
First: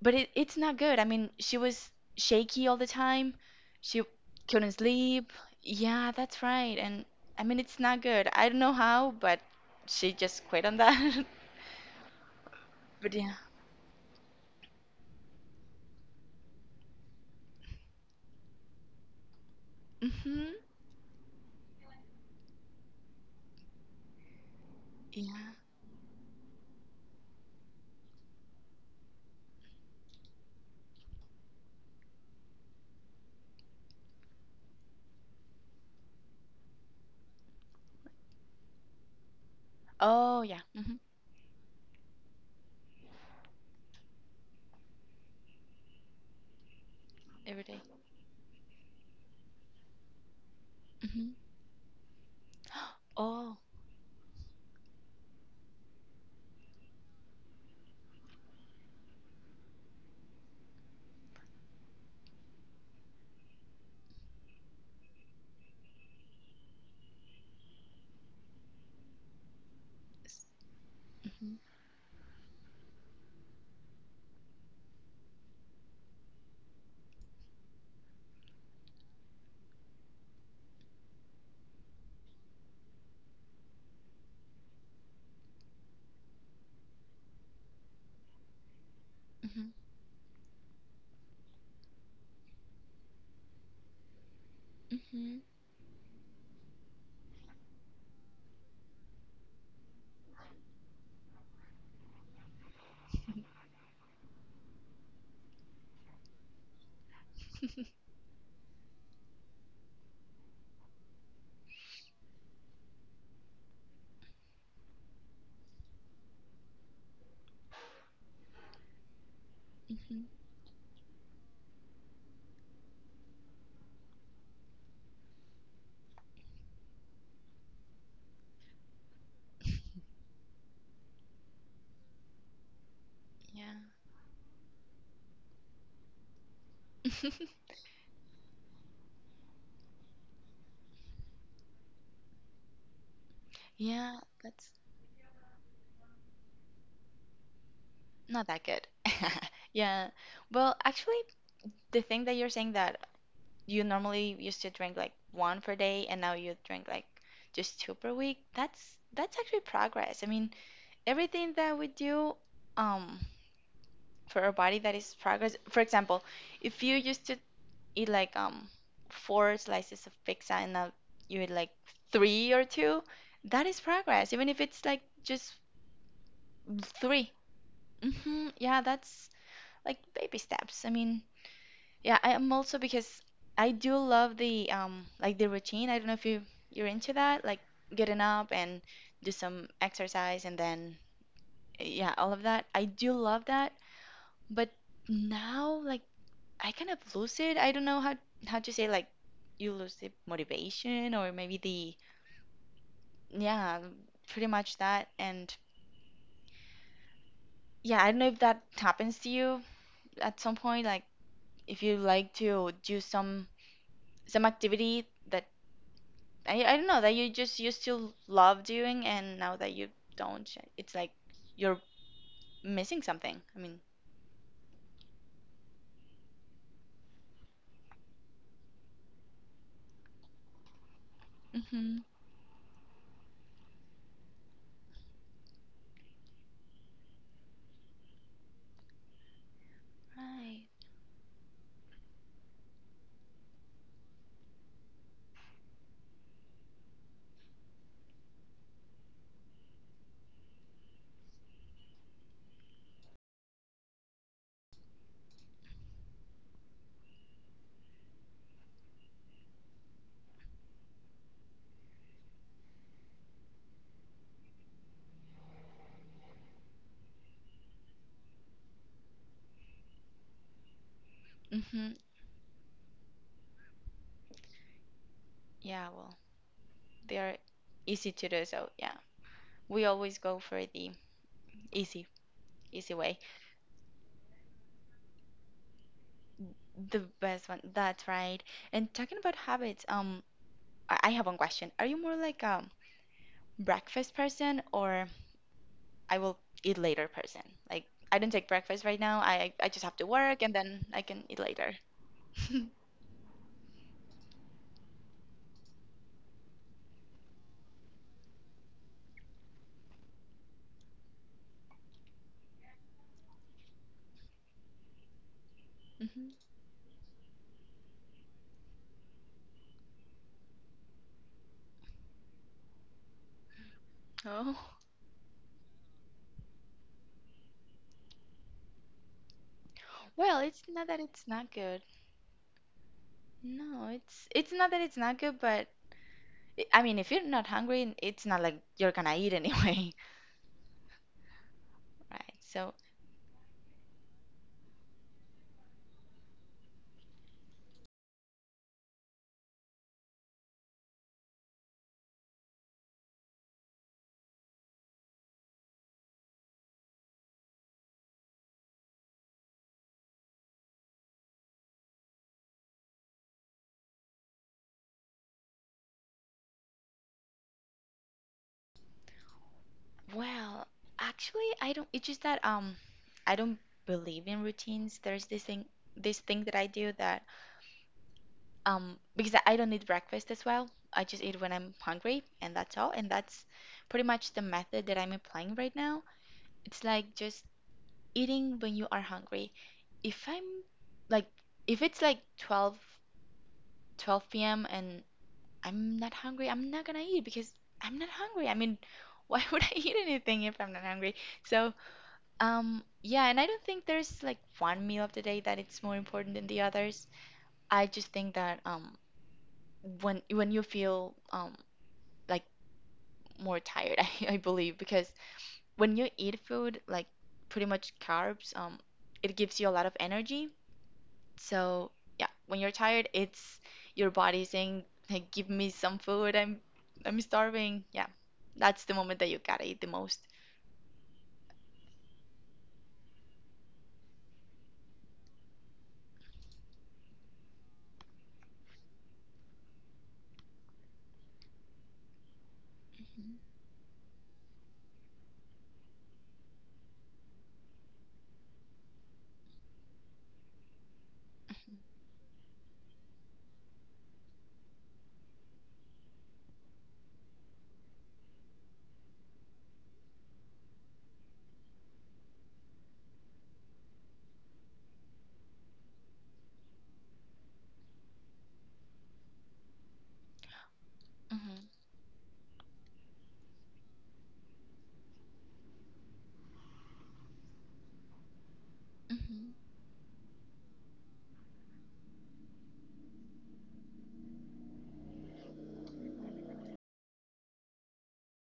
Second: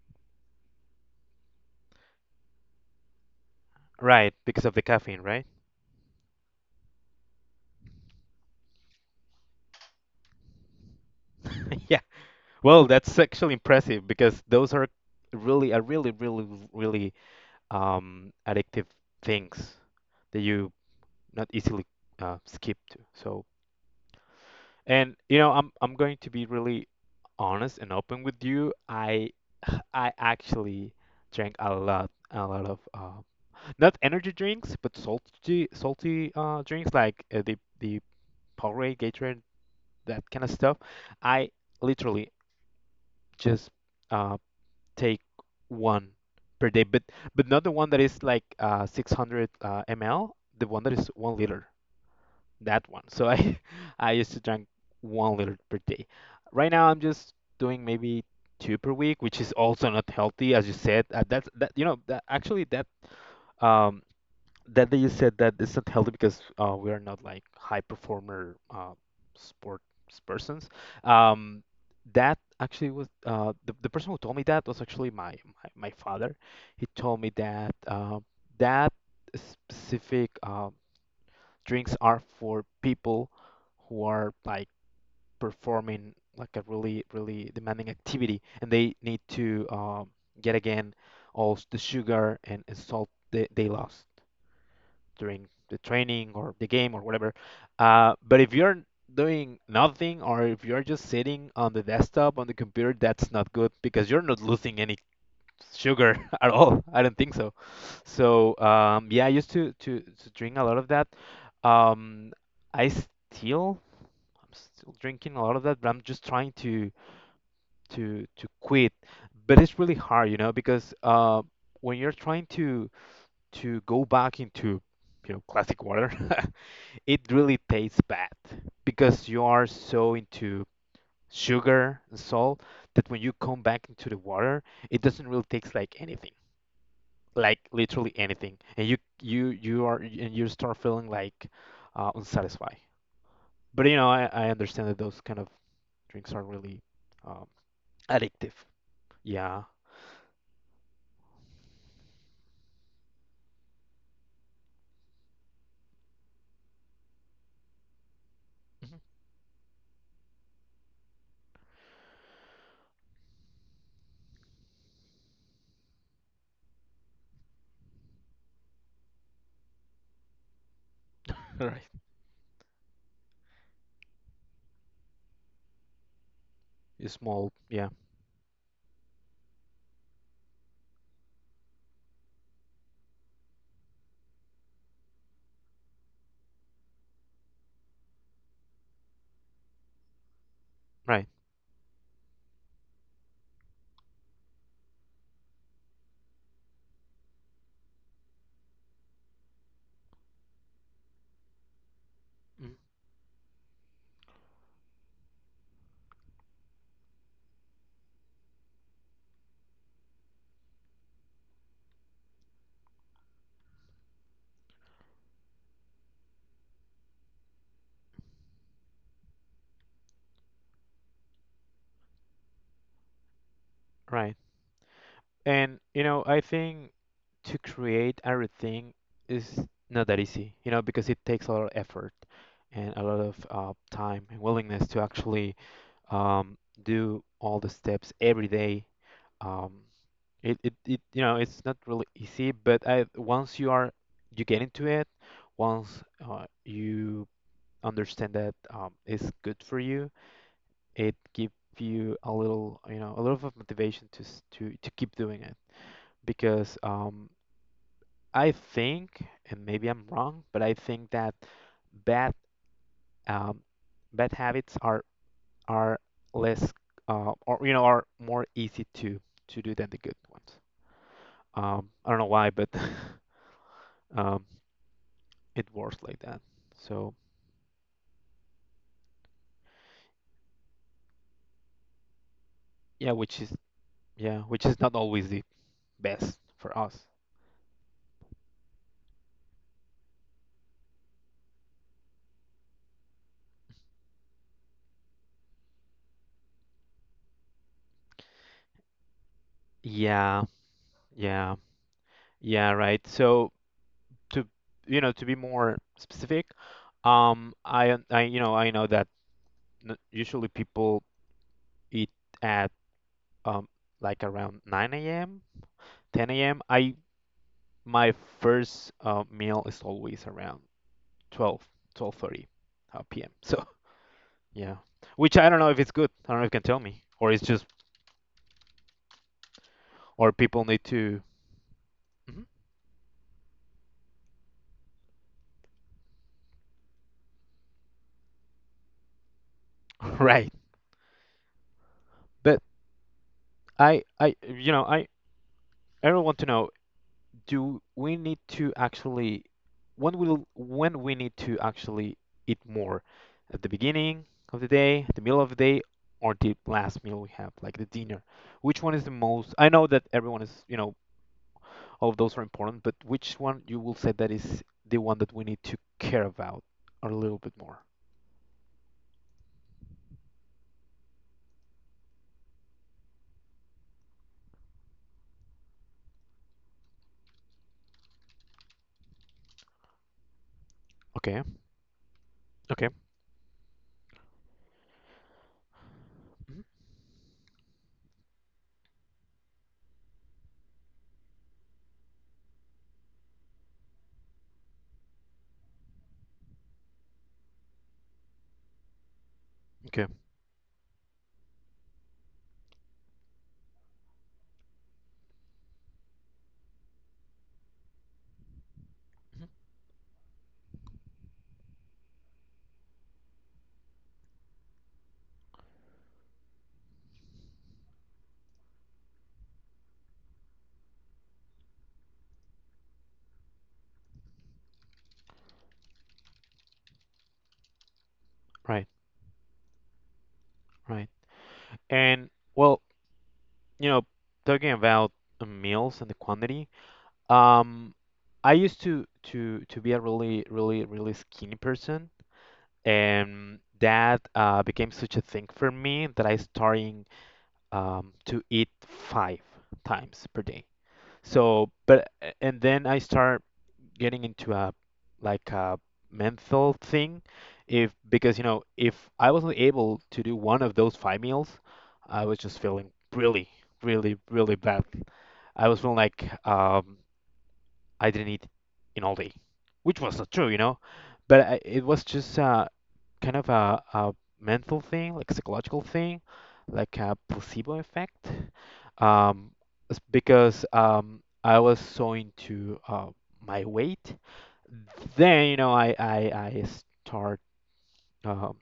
Speaker 2: but it, it's not good. I mean, she was shaky all the time. She
Speaker 1: Right, because of
Speaker 2: couldn't
Speaker 1: the caffeine,
Speaker 2: sleep.
Speaker 1: right?
Speaker 2: Yeah, that's right. And I mean, it's not good. I don't know how, but she just quit on that.
Speaker 1: Yeah. Well,
Speaker 2: But
Speaker 1: that's
Speaker 2: yeah.
Speaker 1: actually impressive because those are really are really really really um addictive things that
Speaker 2: Mm-hmm.
Speaker 1: you not easily uh, skip to. So, and you know,
Speaker 2: Yeah.
Speaker 1: I'm I'm going to be really honest and open with you. I I actually drank a lot a lot of uh, not energy drinks, but salty salty uh, drinks like uh, the the Powerade, Gatorade, that
Speaker 2: Oh,
Speaker 1: kind of
Speaker 2: yeah.
Speaker 1: stuff.
Speaker 2: Mm-hmm.
Speaker 1: I literally just uh, take one per day, but but not
Speaker 2: Every
Speaker 1: the
Speaker 2: day.
Speaker 1: one that is like uh, six hundred uh, ml, the one that is
Speaker 2: Mm-hmm.
Speaker 1: one liter, that one. So
Speaker 2: Oh.
Speaker 1: I I used to drink one liter per day. Right now I'm just doing maybe two per week, which is also not healthy, as you said. Uh, that's that You know that actually that um that they said that it's not healthy because uh, we are not like high performer uh, sports persons.
Speaker 2: Mm-hmm.
Speaker 1: Um, that actually was uh, the, the person who told me that was actually my, my, my father. He told me that uh, that specific uh, drinks are for people who are like performing like a really really demanding activity and they need to
Speaker 2: Mm-hmm.
Speaker 1: um, get again all s- the sugar and, and salt they, they lost
Speaker 2: Mm-hmm.
Speaker 1: during the training or the game or whatever. Uh, but if you're doing nothing or if you're just sitting on the desktop on the computer, that's not good because you're not losing any sugar at all. I don't think so. So um, yeah, I used to, to to drink a lot of that. Um, I still I'm still drinking a lot of that, but I'm just trying to to to quit. But it's really
Speaker 2: Mm-hmm.
Speaker 1: hard, you know, because uh, when you're trying to to go back into you know classic water it really tastes bad because you are so into sugar and salt that when you come
Speaker 2: Yeah.
Speaker 1: back into the water, it doesn't really taste like anything, like literally anything, and you you you are and you start feeling like uh, unsatisfied. But you know,
Speaker 2: Yeah,
Speaker 1: I, I
Speaker 2: that's
Speaker 1: understand that those kind of drinks are really um,
Speaker 2: not
Speaker 1: addictive.
Speaker 2: that good.
Speaker 1: Yeah.
Speaker 2: Yeah. Well, actually, the thing that you're saying that you normally used to drink like one per day and now you drink like just two per week, that's
Speaker 1: Mhm.
Speaker 2: that's actually progress. I mean, everything that we do um for our body, that is progress. For example, if you used to eat like um four slices of pizza and now you eat like
Speaker 1: Right.
Speaker 2: three or two, that is progress even if it's like just
Speaker 1: It's
Speaker 2: three.
Speaker 1: small. Yeah.
Speaker 2: Mm-hmm. Yeah, that's like baby steps, I mean. Yeah, I am also because I do love the um like the routine. I don't know if you you're into that, like getting up and do some exercise and then,
Speaker 1: Right.
Speaker 2: yeah, all of that. I do love that, but now, like, I kind of lose it. I don't know how how to say, like, you lose the motivation or maybe the,
Speaker 1: Mhm.
Speaker 2: yeah, pretty much that. And yeah, I don't know if that happens to you at some point, like if you like to do some some activity that I, I don't know that you just you still love doing and now that you don't, it's like you're missing something, I mean.
Speaker 1: Right. And you know, I think to create a routine is not that easy, you know, because it takes a lot of
Speaker 2: Mm-hmm.
Speaker 1: effort and a lot of uh, time and willingness to actually um, do all the steps every day. Um, it,
Speaker 2: Right.
Speaker 1: it, it, you know, it's not really easy, but I, once you are, you get into it, once uh, you understand that um, it's good for you, it gives you a little, you know, a little of motivation to s- to to keep doing it because um, I think, and maybe I'm wrong, but I think that bad um, bad habits are are less uh, or you know are more easy to to do than the good ones. Um,
Speaker 2: Mm-hmm.
Speaker 1: I don't know why, but um, it
Speaker 2: Yeah.
Speaker 1: works like
Speaker 2: Well,
Speaker 1: that. So
Speaker 2: they are easy to do, so yeah, we always go for the easy easy
Speaker 1: yeah,
Speaker 2: way,
Speaker 1: which is yeah, which is not always the best for us.
Speaker 2: the best one. That's right. And talking about habits, um I, I have one question. Are you more like a breakfast person or I will eat later person? Like, I don't take breakfast right now. I I just have to
Speaker 1: Yeah,
Speaker 2: work and then I can eat
Speaker 1: yeah,
Speaker 2: later.
Speaker 1: yeah, right. So to you know to be more specific, um, I I you know I know that n- usually people it at um like around nine a m,
Speaker 2: Hmm.
Speaker 1: ten a m. I my first uh, meal is always around twelve, twelve thirty uh, p m. So
Speaker 2: Oh.
Speaker 1: yeah, which I don't know if it's good. I don't know if you can tell me, or it's just or
Speaker 2: Well,
Speaker 1: people
Speaker 2: it's
Speaker 1: need
Speaker 2: not that
Speaker 1: to
Speaker 2: it's not good.
Speaker 1: Mhm.
Speaker 2: No, it's it's not that it's not good, but I I mean, if you're not hungry, it's not like you're gonna eat anyway.
Speaker 1: right.
Speaker 2: Right.
Speaker 1: But
Speaker 2: So,
Speaker 1: I I you know I I really want to know: do we need to actually when will when we need to actually eat more at the beginning of the day, the middle of the day, or the last meal we have, like the dinner? Which one is the most? I know that everyone is, you know, all of those are important, but which one you will say that is the one that we need to care about a little bit more?
Speaker 2: well, actually, I don't, it's just that, um I don't believe in routines. There's this thing this thing that I do that, um because I don't eat breakfast as well. I just eat
Speaker 1: Okay,
Speaker 2: when I'm hungry, and that's
Speaker 1: okay,
Speaker 2: all. And that's pretty much the method that I'm applying right now.
Speaker 1: mhm,
Speaker 2: It's like just eating when you are hungry. If I'm like if it's like twelve, twelve p m and I'm not hungry, I'm not gonna eat because I'm not hungry. I mean, why would I eat
Speaker 1: okay,
Speaker 2: anything if I'm not hungry? So, um yeah, and I don't think there's like one meal of the day that it's more important than the others. I just think that um
Speaker 1: mhm,
Speaker 2: when when you feel um like more tired, I, I believe because when you eat food like pretty much carbs, um it gives you a lot of energy. So, yeah, when you're tired, it's your body saying, like, give me some food. I'm I'm starving. Yeah.
Speaker 1: right,
Speaker 2: That's the moment that you gotta eat the most.
Speaker 1: right. And well, you know, talking about uh, meals and the quantity. Um, I used to to to be a really really really skinny person,
Speaker 2: Mhm.
Speaker 1: and that uh, became such a thing for me that I starting um, to eat five times per day. So, but a- and then I start getting into a like a mental thing, if because you know if I wasn't able to do one of those five meals, I was just feeling really really really bad. I was feeling like um, I didn't eat in all day, which was not true, you know. But I,
Speaker 2: Mhm.
Speaker 1: it was just uh, kind of a, a mental thing, like psychological thing, like a placebo effect. Um, it's because um, I was so into uh, my weight. Then, you know, I I, I start um,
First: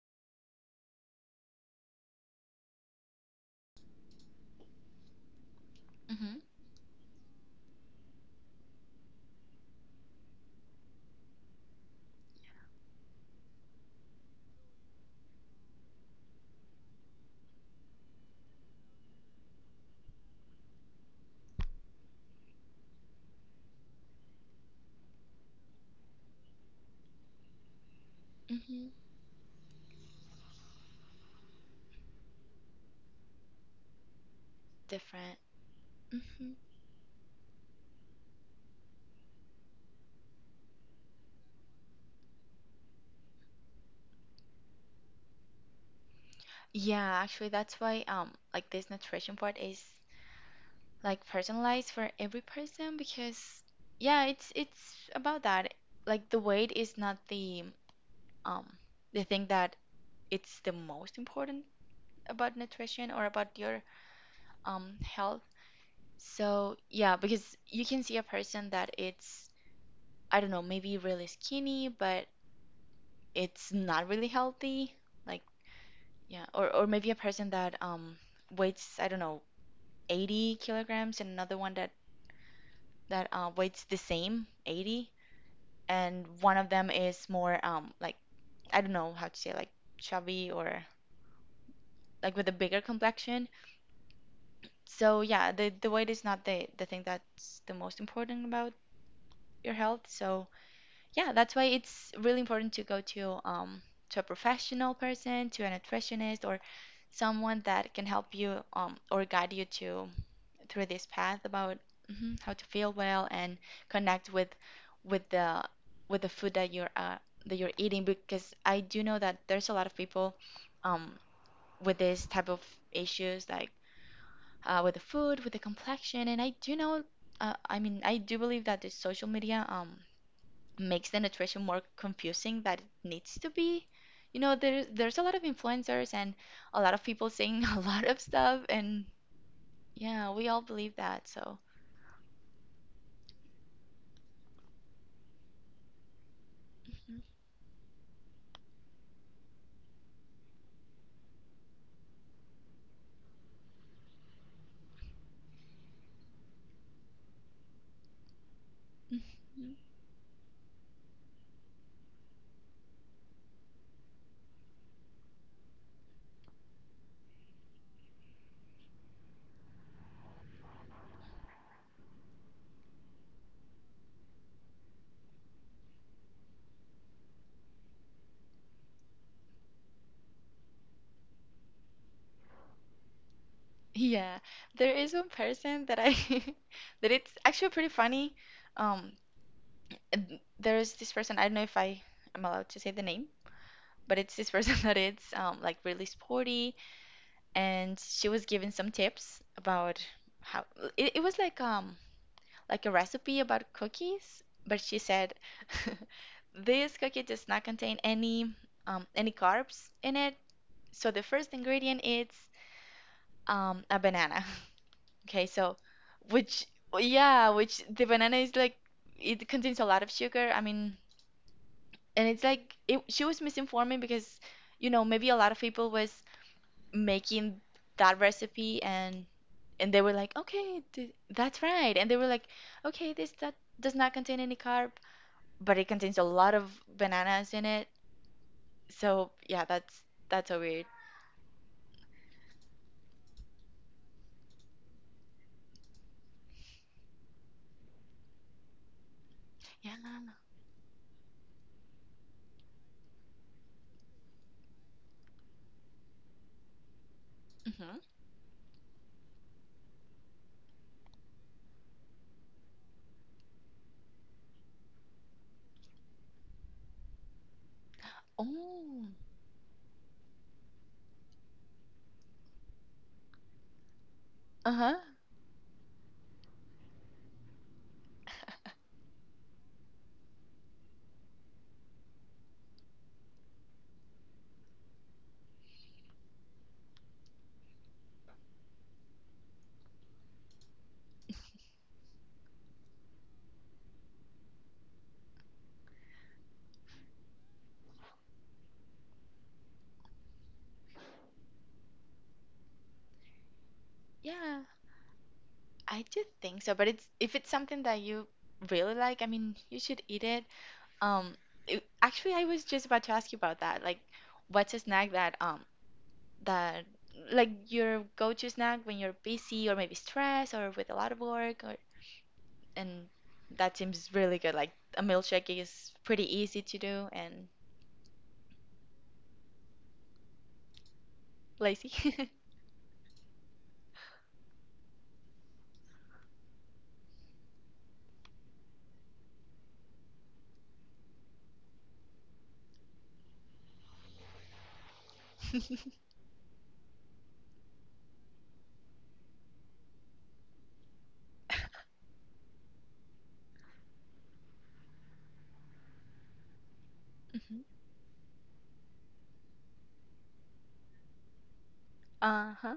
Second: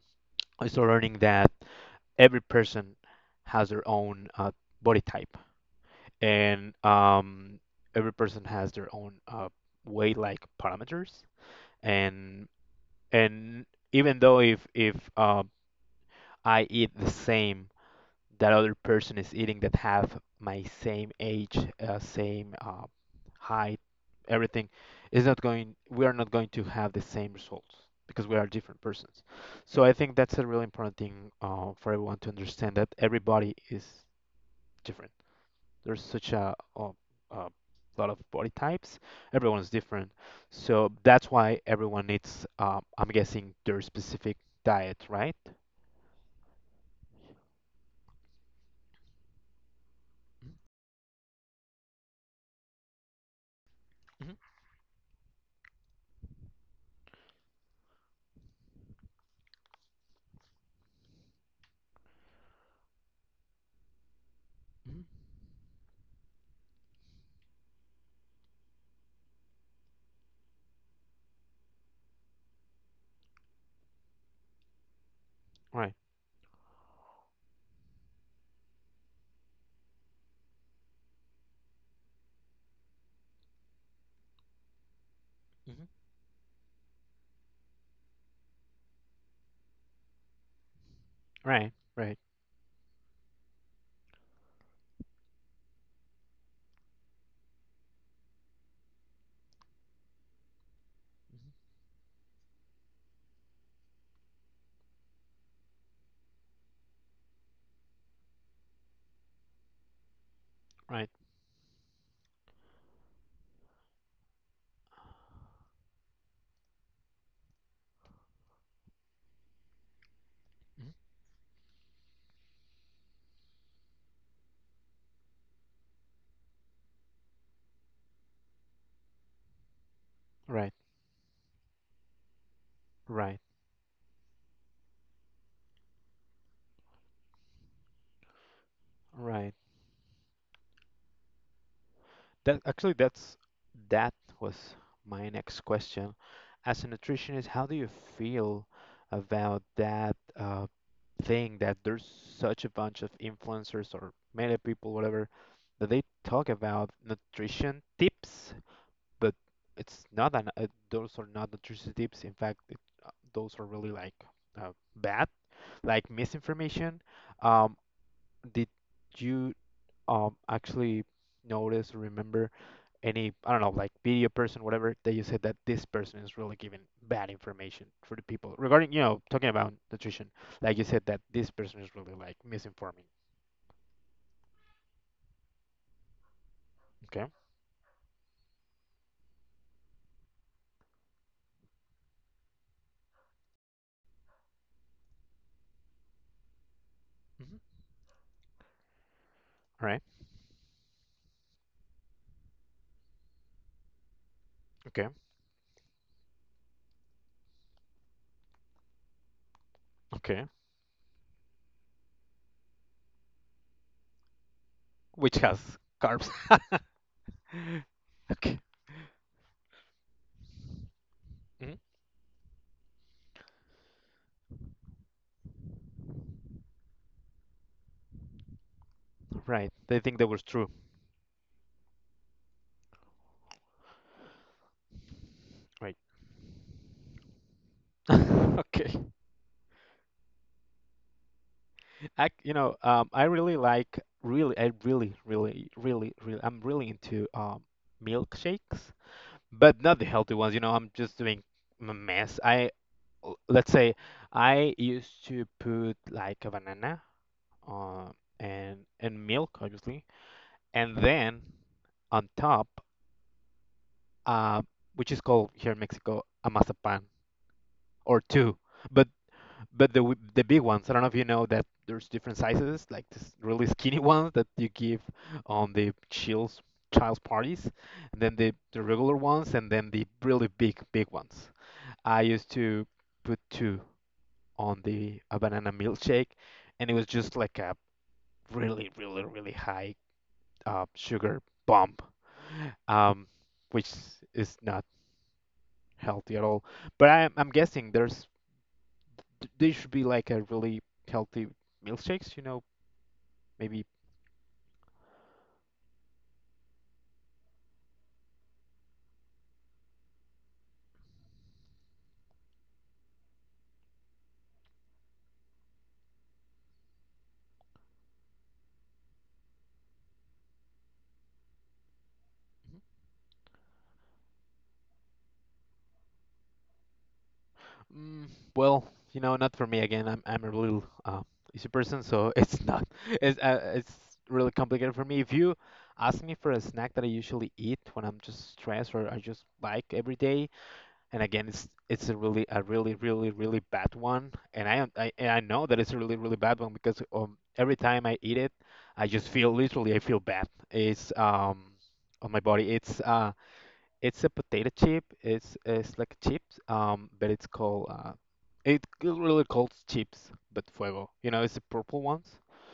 Speaker 1: I start learning that every person has their own uh, body type,
Speaker 2: Mhm.
Speaker 1: and um, every person has their own uh, weight like parameters and and even though if if um, I eat the same that other person is eating that have my same age, uh, same uh, height, everything, is not going. We are not going to have the same results because we are different
Speaker 2: Mhm.
Speaker 1: persons. So I think that's a really important thing uh, for everyone to understand that everybody is different.
Speaker 2: Different.
Speaker 1: There's such
Speaker 2: Mhm.
Speaker 1: a, a, a lot of body types. Everyone is different, so that's why everyone needs, um, I'm guessing, their specific diet, right?
Speaker 2: Yeah, actually, that's why, um like, this nutrition part is like personalized for every person because, yeah,
Speaker 1: Mm-hmm.
Speaker 2: it's it's about that. Like the weight is not the um the thing that it's the most important about nutrition or about your um
Speaker 1: hmm
Speaker 2: health. So yeah, because you can see a person that it's, I don't know, maybe really skinny, but it's not really healthy. Like,
Speaker 1: Right.
Speaker 2: yeah, or or maybe a person that um weighs, I don't know, eighty kilograms and another one that that uh, weighs the same eighty,
Speaker 1: hmm
Speaker 2: and one of them is more um like, I don't know how to say, like, chubby or
Speaker 1: Right. Right.
Speaker 2: like with a bigger complexion. So yeah, the the weight is not the the thing that's the most important about your health. So yeah, that's why it's really important to go to um, to a professional person, to a nutritionist, or someone that can help you, um, or guide you to through this
Speaker 1: Right.
Speaker 2: path about, mhm, how to feel well and connect with with the with the food that you're uh, that you're eating. Because I do know that there's a lot of people,
Speaker 1: Mhm.
Speaker 2: um, with this type of issues, like, uh, with the food, with the complexion, and I do know. Uh, I mean, I do believe that the social media, um,
Speaker 1: Right.
Speaker 2: makes the nutrition more confusing that it needs
Speaker 1: Right.
Speaker 2: to be. You know, there's there's a lot of influencers and a lot of people saying a lot of stuff, and
Speaker 1: Right.
Speaker 2: yeah, we all believe that. So,
Speaker 1: That actually that's that was my next question. As a nutritionist, how do you feel about that uh, thing that there's such a bunch of influencers or media people, whatever, that they talk about nutrition tips, but
Speaker 2: mhm.
Speaker 1: it's not an uh, those are not nutrition tips. In fact, it, uh, those are really like uh, bad, like misinformation. Um, did you um actually notice or remember any, I don't know, like video person whatever, they just said that this person is really giving bad information for the people regarding, you know, talking about nutrition, like you said that this person is really like misinforming.
Speaker 2: Yeah, there is one person that I that
Speaker 1: Okay.
Speaker 2: it's actually pretty funny. Um, and there is this person. I don't know if I am allowed to say the name, but it's this person that it's um like really sporty,
Speaker 1: hmm
Speaker 2: and she was giving some tips
Speaker 1: all right.
Speaker 2: about how it, it was like um like a recipe about cookies, but she
Speaker 1: Okay.
Speaker 2: said this cookie does not contain any um, any carbs in it.
Speaker 1: Okay.
Speaker 2: So the first ingredient is, um, a banana.
Speaker 1: Which
Speaker 2: Okay,
Speaker 1: has
Speaker 2: so
Speaker 1: carbs.
Speaker 2: which, yeah, which, the banana is like it contains a lot of sugar, I mean,
Speaker 1: Mhm.
Speaker 2: and it's like it, she was misinforming because, you know, maybe a lot of people was making that recipe and
Speaker 1: Right,
Speaker 2: and
Speaker 1: they
Speaker 2: they were
Speaker 1: think that
Speaker 2: like,
Speaker 1: was true.
Speaker 2: okay, th- that's right, and they were like, okay, this, that does not contain any carb, but it
Speaker 1: Right.
Speaker 2: contains a lot of bananas in it.
Speaker 1: Okay.
Speaker 2: So yeah, that's that's so weird.
Speaker 1: I, you know, um I really like really I really really really really I'm really into um milkshakes, but
Speaker 2: Yeah.
Speaker 1: not the healthy ones, you know. I'm just doing a mess. I l- let's say I used to put like a banana,
Speaker 2: Hmm.
Speaker 1: uh, and and milk obviously, and then on top, uh, which is called here in Mexico a mazapan, or two.
Speaker 2: Oh.
Speaker 1: But but the w- the big ones. I don't know if you know that there's different sizes, like this really skinny ones that you
Speaker 2: Uh-huh.
Speaker 1: give on the child's child's parties, and then the the regular ones, and then the really big big ones. I used to put two on the a banana milkshake, and it was just like a really, really, really high uh, sugar bump, um, which is not healthy at all. But I, I'm guessing there's there should be like a really healthy milkshakes, you know, maybe.
Speaker 2: Yeah. I do think so, but it's if it's something that you really like, I mean, you should eat it. Um, it, actually, I was just about to ask you about that. Like, what's a snack that um that, like, your go-to snack when you're busy or maybe stressed or with a lot of work or, and that seems really good. Like a milkshake is pretty easy to do and
Speaker 1: Mm, well, you know, not for me again. I'm I'm a little uh, easy
Speaker 2: lazy.
Speaker 1: person, so it's not it's uh, it's really complicated for me. If you ask me for a snack that I usually eat when I'm just stressed or I just like every day, and again, it's it's a really a really really really bad one, and I am- I and I know that it's a really really bad one because um every time I eat it, I just feel literally I feel bad. It's um on my body. It's uh, it's a potato chip. It's it's like chips, um, but it's
Speaker 2: Mhm.
Speaker 1: called uh, it c- really called chips, but fuego. You know, it's the purple ones.
Speaker 2: Uh-huh.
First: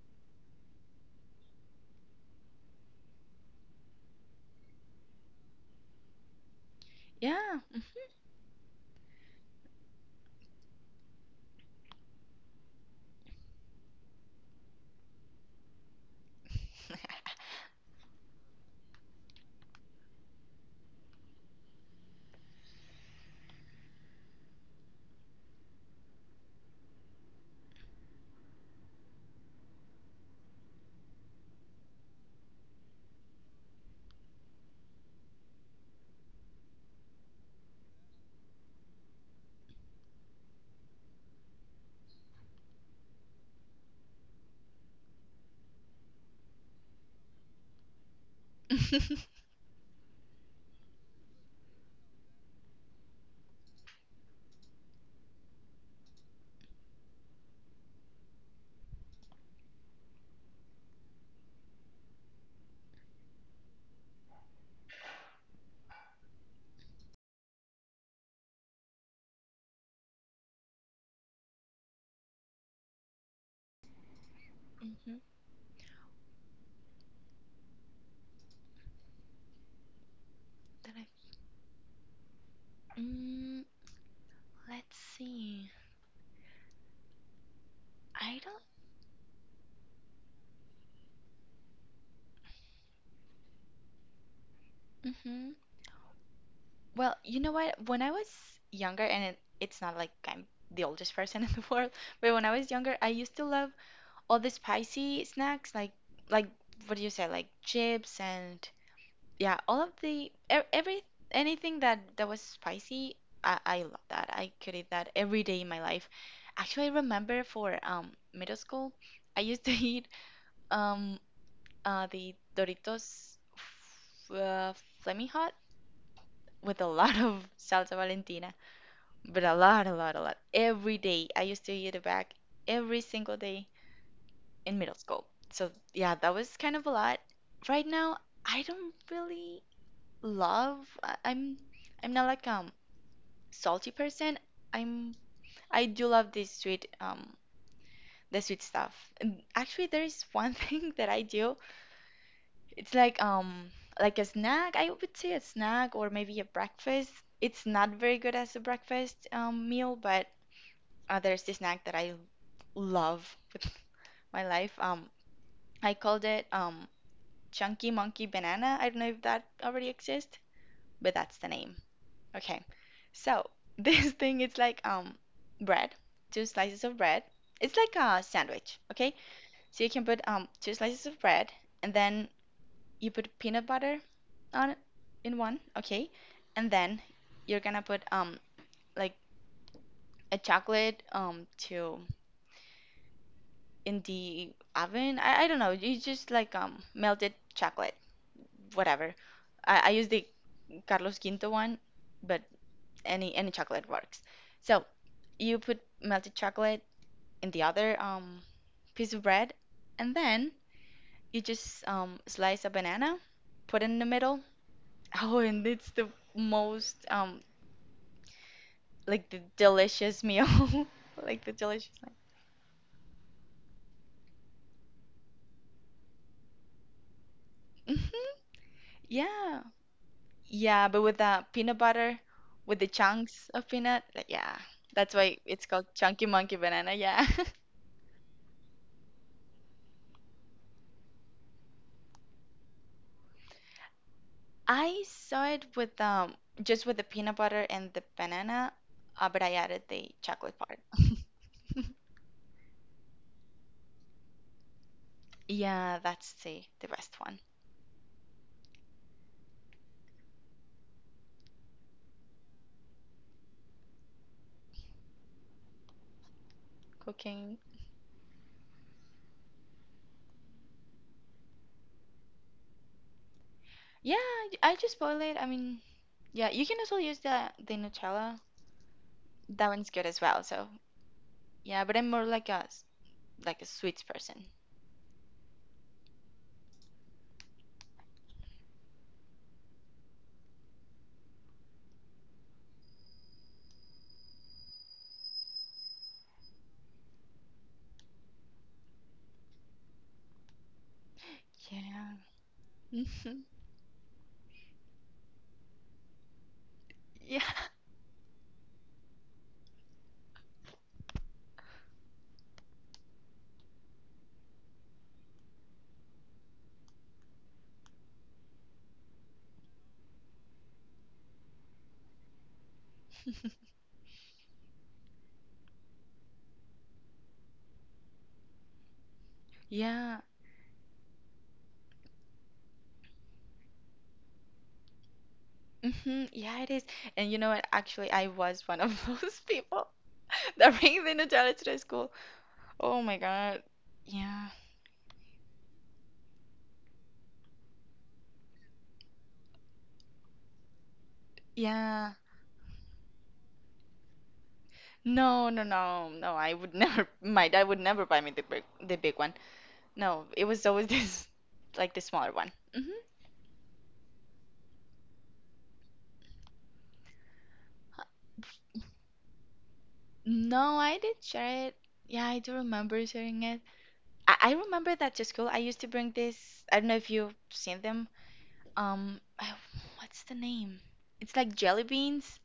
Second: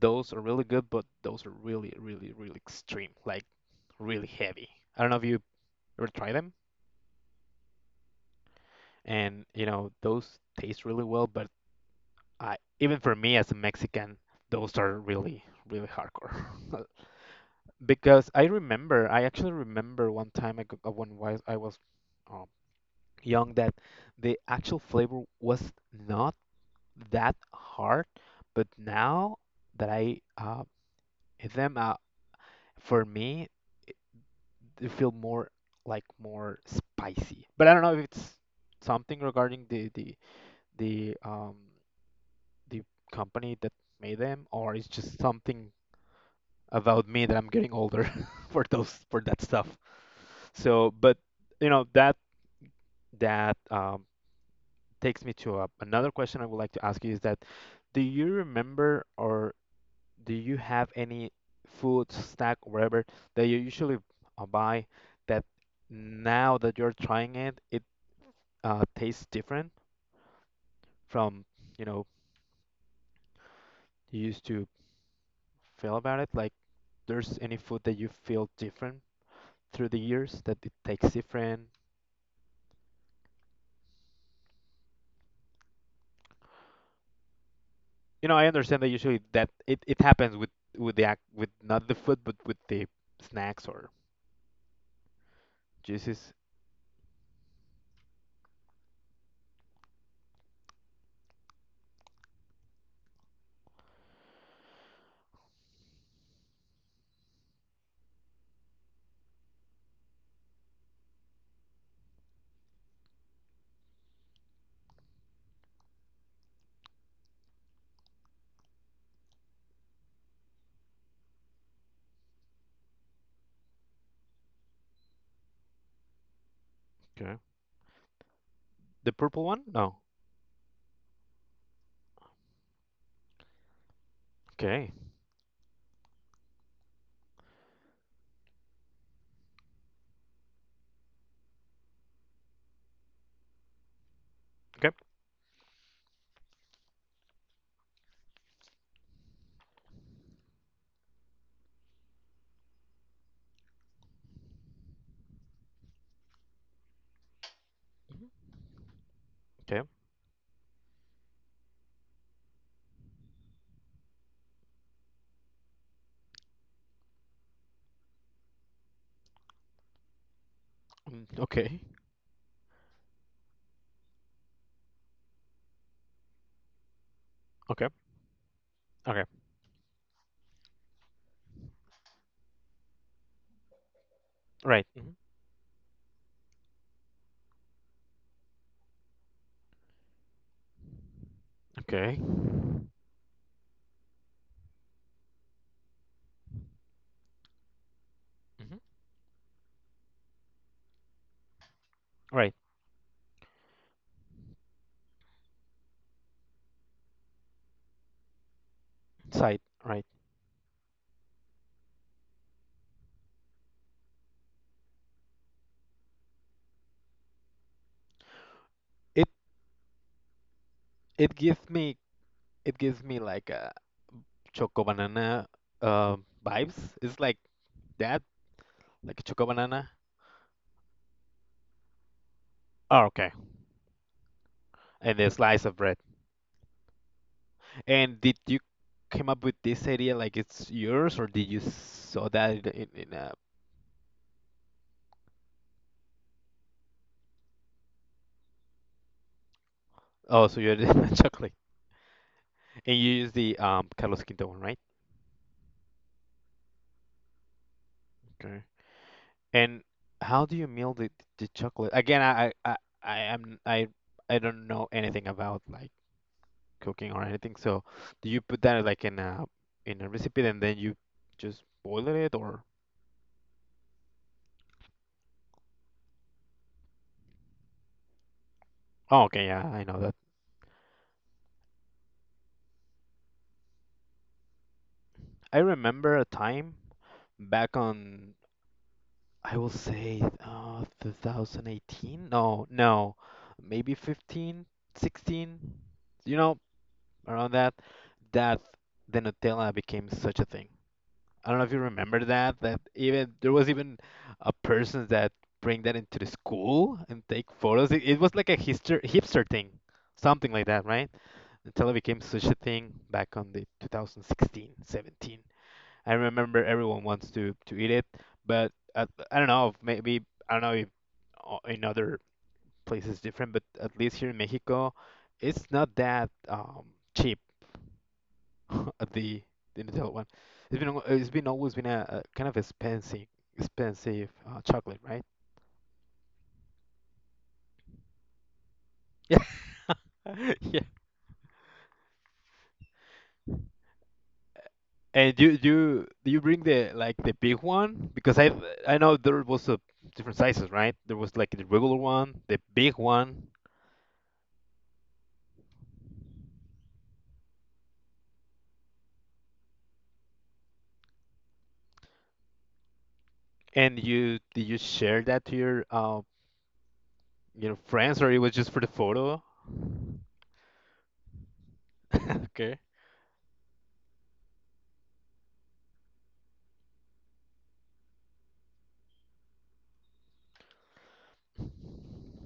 Speaker 1: Those are really good, but those are really, really, really extreme, like really heavy. I don't know if you ever try them,
Speaker 2: Yeah.
Speaker 1: and you know those taste really well, but I, even for me as a Mexican, those are really, really hardcore. Because I remember, I actually remember one time I, go- uh, when was- I was uh, young, that the actual flavor was not that hard. But now that I uh, eat them, uh, for me, they feel more like more spicy. But I don't know if it's something regarding the the the um the company that made them, or it's just something about me that I'm getting older for those for that stuff. So, but you know that that um, takes me to a, another question I would like to ask you is that do you remember or do you have any food snack or whatever that you usually uh, buy that now that you're trying it it uh, tastes different from, you know, you used to
Speaker 2: Mm-hmm.
Speaker 1: feel about it, like there's any food that you feel different through the years that it
Speaker 2: That
Speaker 1: takes
Speaker 2: I,
Speaker 1: different.
Speaker 2: mm, let's see.
Speaker 1: You know,
Speaker 2: I
Speaker 1: I
Speaker 2: don't.
Speaker 1: understand that usually that it, it happens with with the act with not the food, but with the snacks or
Speaker 2: Hmm.
Speaker 1: juices.
Speaker 2: Well, you know what? When I was younger, and it, it's not like I'm the oldest person in the world, but when I was younger, I used to love all the spicy snacks, like like what do you say, like chips and, yeah, all of the e- every, anything that that was spicy, I I love that. I could eat that every day in my life. Actually, I remember for um middle school, I used to eat um uh the Doritos f- uh, Flaming Hot with a lot of salsa Valentina,
Speaker 1: The purple
Speaker 2: but a
Speaker 1: one?
Speaker 2: lot, a
Speaker 1: No.
Speaker 2: lot, a lot every day. I used to eat it back every single day in
Speaker 1: Okay.
Speaker 2: middle school. So yeah, that was kind of a lot. Right now, I don't really love. I- i'm i'm not like um salty person.
Speaker 1: Okay.
Speaker 2: I'm, I do love this sweet, um the sweet stuff. And actually, there is one thing that I do. It's like, um like a snack, I would say a snack or maybe a breakfast. It's not very
Speaker 1: Mhm.
Speaker 2: good as a breakfast um
Speaker 1: Okay.
Speaker 2: meal, but, uh, there's this snack that I love with my life. um I called it, um chunky monkey banana. I don't know if that already exists, but
Speaker 1: Mm,
Speaker 2: that's the name.
Speaker 1: okay.
Speaker 2: Okay. So this thing, it's like, um bread, two slices of bread. It's
Speaker 1: Okay.
Speaker 2: like a sandwich, okay?
Speaker 1: Okay.
Speaker 2: So you can put um two slices of bread, and then you put peanut butter on it,
Speaker 1: Right. Mhm.
Speaker 2: in one, okay? And then you're gonna put um like a chocolate um to
Speaker 1: Okay. Mhm.
Speaker 2: in the oven. I, I don't know, you just like um melted chocolate, whatever. I, I use the Carlos Quinto one, but
Speaker 1: Right.
Speaker 2: any any chocolate works. So you put melted chocolate in the other, um, piece of bread,
Speaker 1: Side. Right.
Speaker 2: and then you just, um, slice a banana, put it in the middle. Oh, and it's the most, um,
Speaker 1: It
Speaker 2: like, the delicious meal,
Speaker 1: it
Speaker 2: like the
Speaker 1: gives
Speaker 2: delicious.
Speaker 1: me it gives me like a choco banana, uh, vibes. It's like that,
Speaker 2: Hmm.
Speaker 1: like a choco
Speaker 2: Yeah,
Speaker 1: banana.
Speaker 2: yeah, but with the peanut butter, with the
Speaker 1: Oh, okay.
Speaker 2: chunks of peanut, like, yeah, that's
Speaker 1: And a
Speaker 2: why
Speaker 1: slice
Speaker 2: it's
Speaker 1: of
Speaker 2: called
Speaker 1: bread.
Speaker 2: chunky monkey banana. Yeah.
Speaker 1: And did you came up with this idea, like it's yours, or did you saw that in in, in a?
Speaker 2: I saw it with, um just with the peanut butter and the banana, uh, but I added the
Speaker 1: Oh, so
Speaker 2: chocolate
Speaker 1: you had
Speaker 2: part.
Speaker 1: a chocolate, and you use the um Carlos Quinto one, right?
Speaker 2: Yeah, that's the the best one.
Speaker 1: Okay. And how do you mill the the chocolate? Again, I I I am I I don't know anything about like cooking or anything.
Speaker 2: Cooking.
Speaker 1: So, do you put that like in a in a recipe and then you just boil it, or?
Speaker 2: Yeah, I just boil it. I mean, yeah, you can also use the the Nutella.
Speaker 1: Oh, okay, yeah,
Speaker 2: That
Speaker 1: I
Speaker 2: one's
Speaker 1: know
Speaker 2: good
Speaker 1: that.
Speaker 2: as well. So yeah, but I'm more like a s- like a sweets person.
Speaker 1: I remember a time back on, I will say uh two thousand eighteen. No, no. Maybe fifteen, sixteen. You know, around that that the Nutella became such a thing. I don't know if you
Speaker 2: Yeah.
Speaker 1: remember that, that even
Speaker 2: Mhm.
Speaker 1: there was even a person that bring that into the school and
Speaker 2: Yeah.
Speaker 1: take photos. It, it was like a hipster hipster thing, something like that, right? Until it became such a thing back on the two thousand sixteen, seventeen. I remember everyone wants to to eat it, but at, I don't know, maybe I don't know if o- in other places different, but at least here in Mexico, it's not that um, cheap. At the the Nutella
Speaker 2: Yeah.
Speaker 1: one. It's been al- it's been always been a, a kind of expensive expensive uh, chocolate, right?
Speaker 2: Hmm. Yeah, it is. And you know what? Actually, I was one of
Speaker 1: Yeah,
Speaker 2: those people
Speaker 1: yeah.
Speaker 2: that bring the Nutella to the school. Oh my God. Yeah.
Speaker 1: And you you do you bring the like the big one? Because I I know there was a different sizes, right? There was like the regular
Speaker 2: Yeah.
Speaker 1: one, the big one,
Speaker 2: No, no, no, no. I would never. My dad would never buy me the big, the big one. No, it was always this, like the smaller one. Hmm.
Speaker 1: and you did you share that to your uh you know friends, or it was just for the photo?
Speaker 2: No, I did share it. Yeah, I do
Speaker 1: Okay.
Speaker 2: remember sharing it. I, I remember that to school I used to bring this. I don't know if you've seen them. Um, I- what's the name? It's like jelly beans,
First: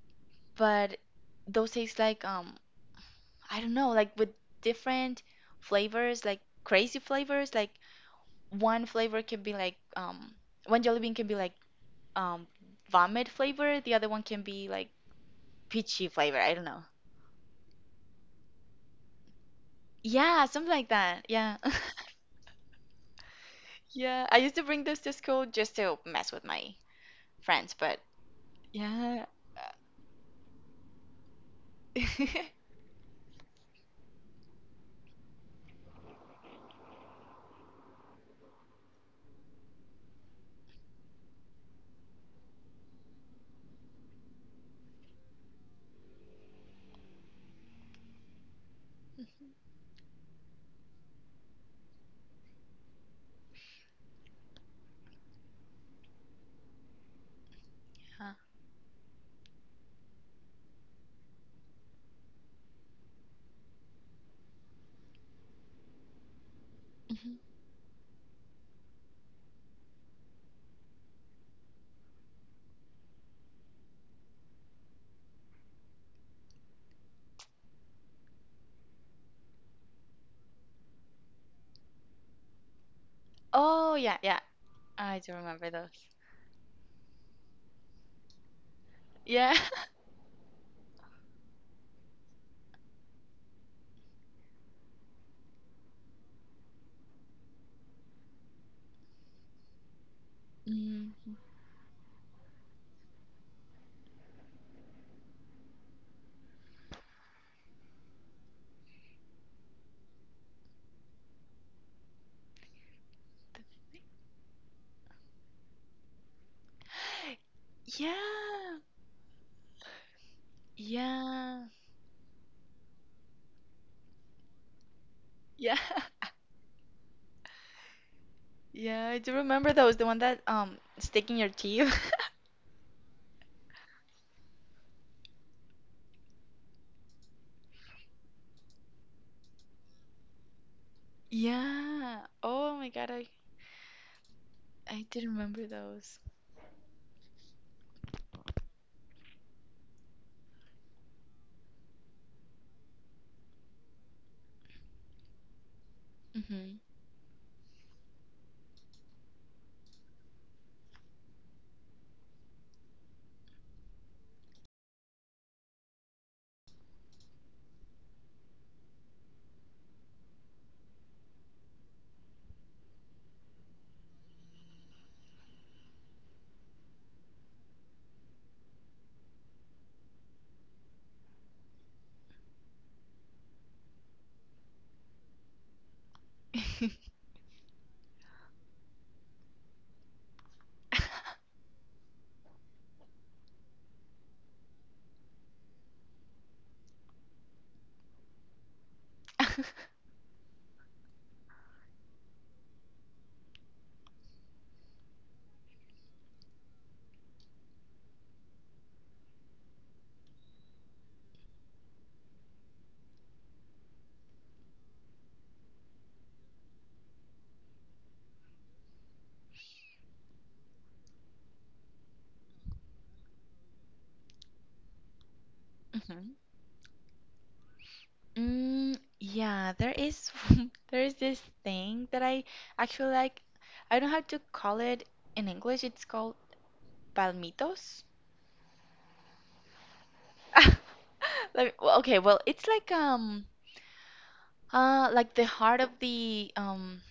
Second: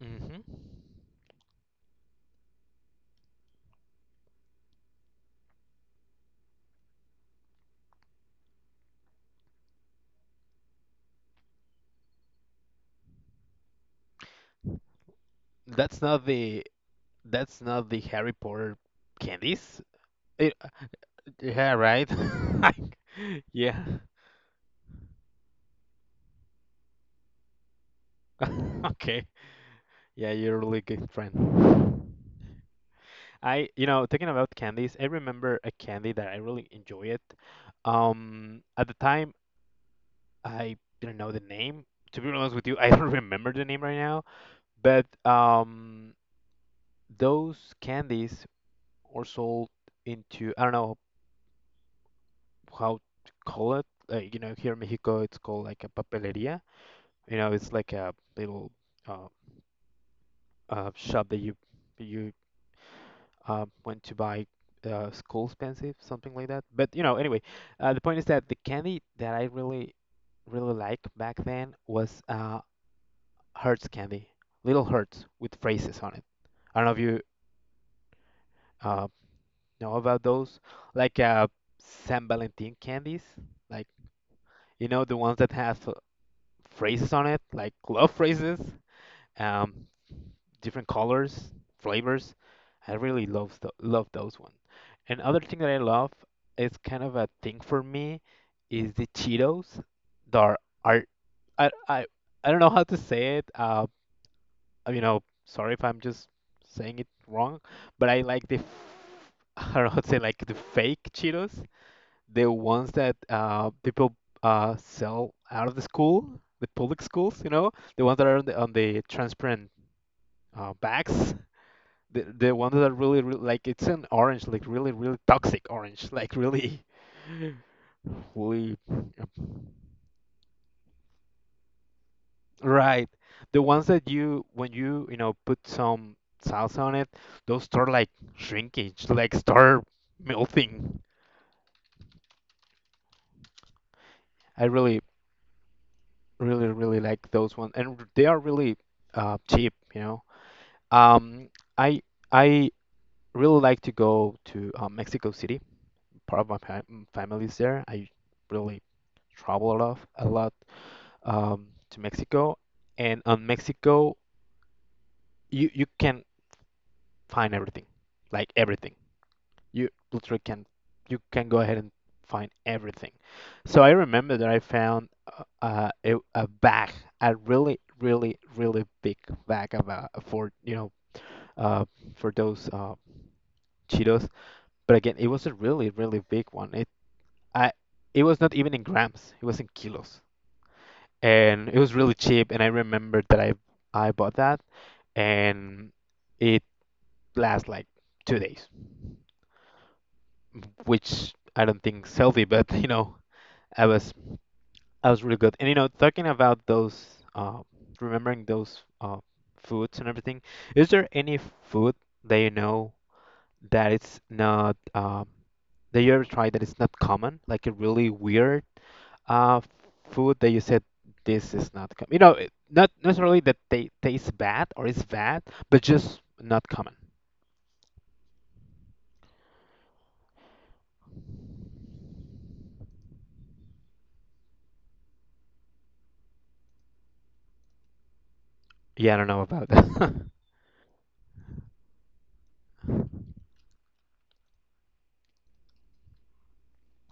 Speaker 1: Hmm.
Speaker 2: but those taste like um, I don't know, like with different flavors, like crazy flavors, like one flavor can be like um one jelly bean can be like um vomit flavor, the other one can be like
Speaker 1: That's
Speaker 2: peachy
Speaker 1: not
Speaker 2: flavor. I
Speaker 1: the,
Speaker 2: don't know.
Speaker 1: that's not the Harry Potter candies.
Speaker 2: Yeah, something like that. Yeah.
Speaker 1: Yeah, right. Yeah.
Speaker 2: Yeah, I used to bring this to school just to mess with my friends, but yeah.
Speaker 1: Okay. Yeah, you're a really good friend.
Speaker 2: Huh.
Speaker 1: I, you know, talking about candies, I remember a candy that I really enjoy it. Um, at the time, I didn't know the name. To be honest with you, I don't remember the name right now. But um, those candies are sold into, I don't know how to call it. Like, you know, here in Mexico, it's called like a papelería. You know, it's like a little uh, uh, shop that you you uh, went to buy uh, school expensive, something like that. But you know,
Speaker 2: Mhm.
Speaker 1: anyway, uh, the point is that the candy that I really really liked back then was uh, Hertz candy, little Hertz with phrases on it. I don't know if you uh, know about those, like uh, San Valentin candies, like
Speaker 2: Oh, yeah, yeah.
Speaker 1: you know the
Speaker 2: I do
Speaker 1: ones that
Speaker 2: remember
Speaker 1: have uh,
Speaker 2: those.
Speaker 1: phrases on it, like love phrases.
Speaker 2: Yeah.
Speaker 1: Um, different colors, flavors. I really love th- love those ones. And other thing that I love, is kind of a thing for me, is the Cheetos. That are, are
Speaker 2: Mhm.
Speaker 1: I, I I don't know how to say it. Uh, you know, sorry if I'm just saying it wrong, but I like the f- I don't know how to say like the fake Cheetos, the ones that uh people uh sell out of the school, the public schools. You know, the ones that are on the on
Speaker 2: Yeah.
Speaker 1: the transparent uh, bags.
Speaker 2: Yeah.
Speaker 1: The the one that are really, really, like it's an orange, like really, really toxic
Speaker 2: Yeah.
Speaker 1: orange, like really, really.
Speaker 2: Yeah, I do
Speaker 1: Yeah.
Speaker 2: remember those. The one that um stick in your teeth.
Speaker 1: Right. The ones that you, when you you know put some sauce on it, those start like shrinking, like start melting.
Speaker 2: Yeah. Oh my God, I
Speaker 1: I really,
Speaker 2: I did remember those.
Speaker 1: really, really like those ones, and r- they are really uh, cheap. You know, um, I I really like to go to uh, Mexico City. Part of my
Speaker 2: Mhm.
Speaker 1: fa- m- family is there. I really travel a lot, a lot um, to Mexico, and on Mexico you you can find everything, like everything. You literally can you can go ahead and find everything. So I remember that I found uh, uh, a, a bag, a really really really big bag of uh, for you know uh, for those uh, Cheetos. But again, it was a really really big one. It I it was not even in grams. It was in kilos. And it was really cheap, and I remember that I I bought that and it lasts like two days, which I don't think is healthy. But you know, I was I was really good. And you know, talking about those, uh, remembering those uh, foods and everything, is there any food that you know that it's not um, that you ever tried that it's not common, like a really weird uh food that you said this is not com you know, it- not necessarily that they taste bad or it's bad, but just
Speaker 2: Mhm.
Speaker 1: not common.
Speaker 2: Mm, yeah, there is there is this thing that I actually like. I don't know how to call it in English. It's called palmitos.
Speaker 1: Yeah, I don't know about that.
Speaker 2: Like, well, okay, well, it's like um uh like the heart of the um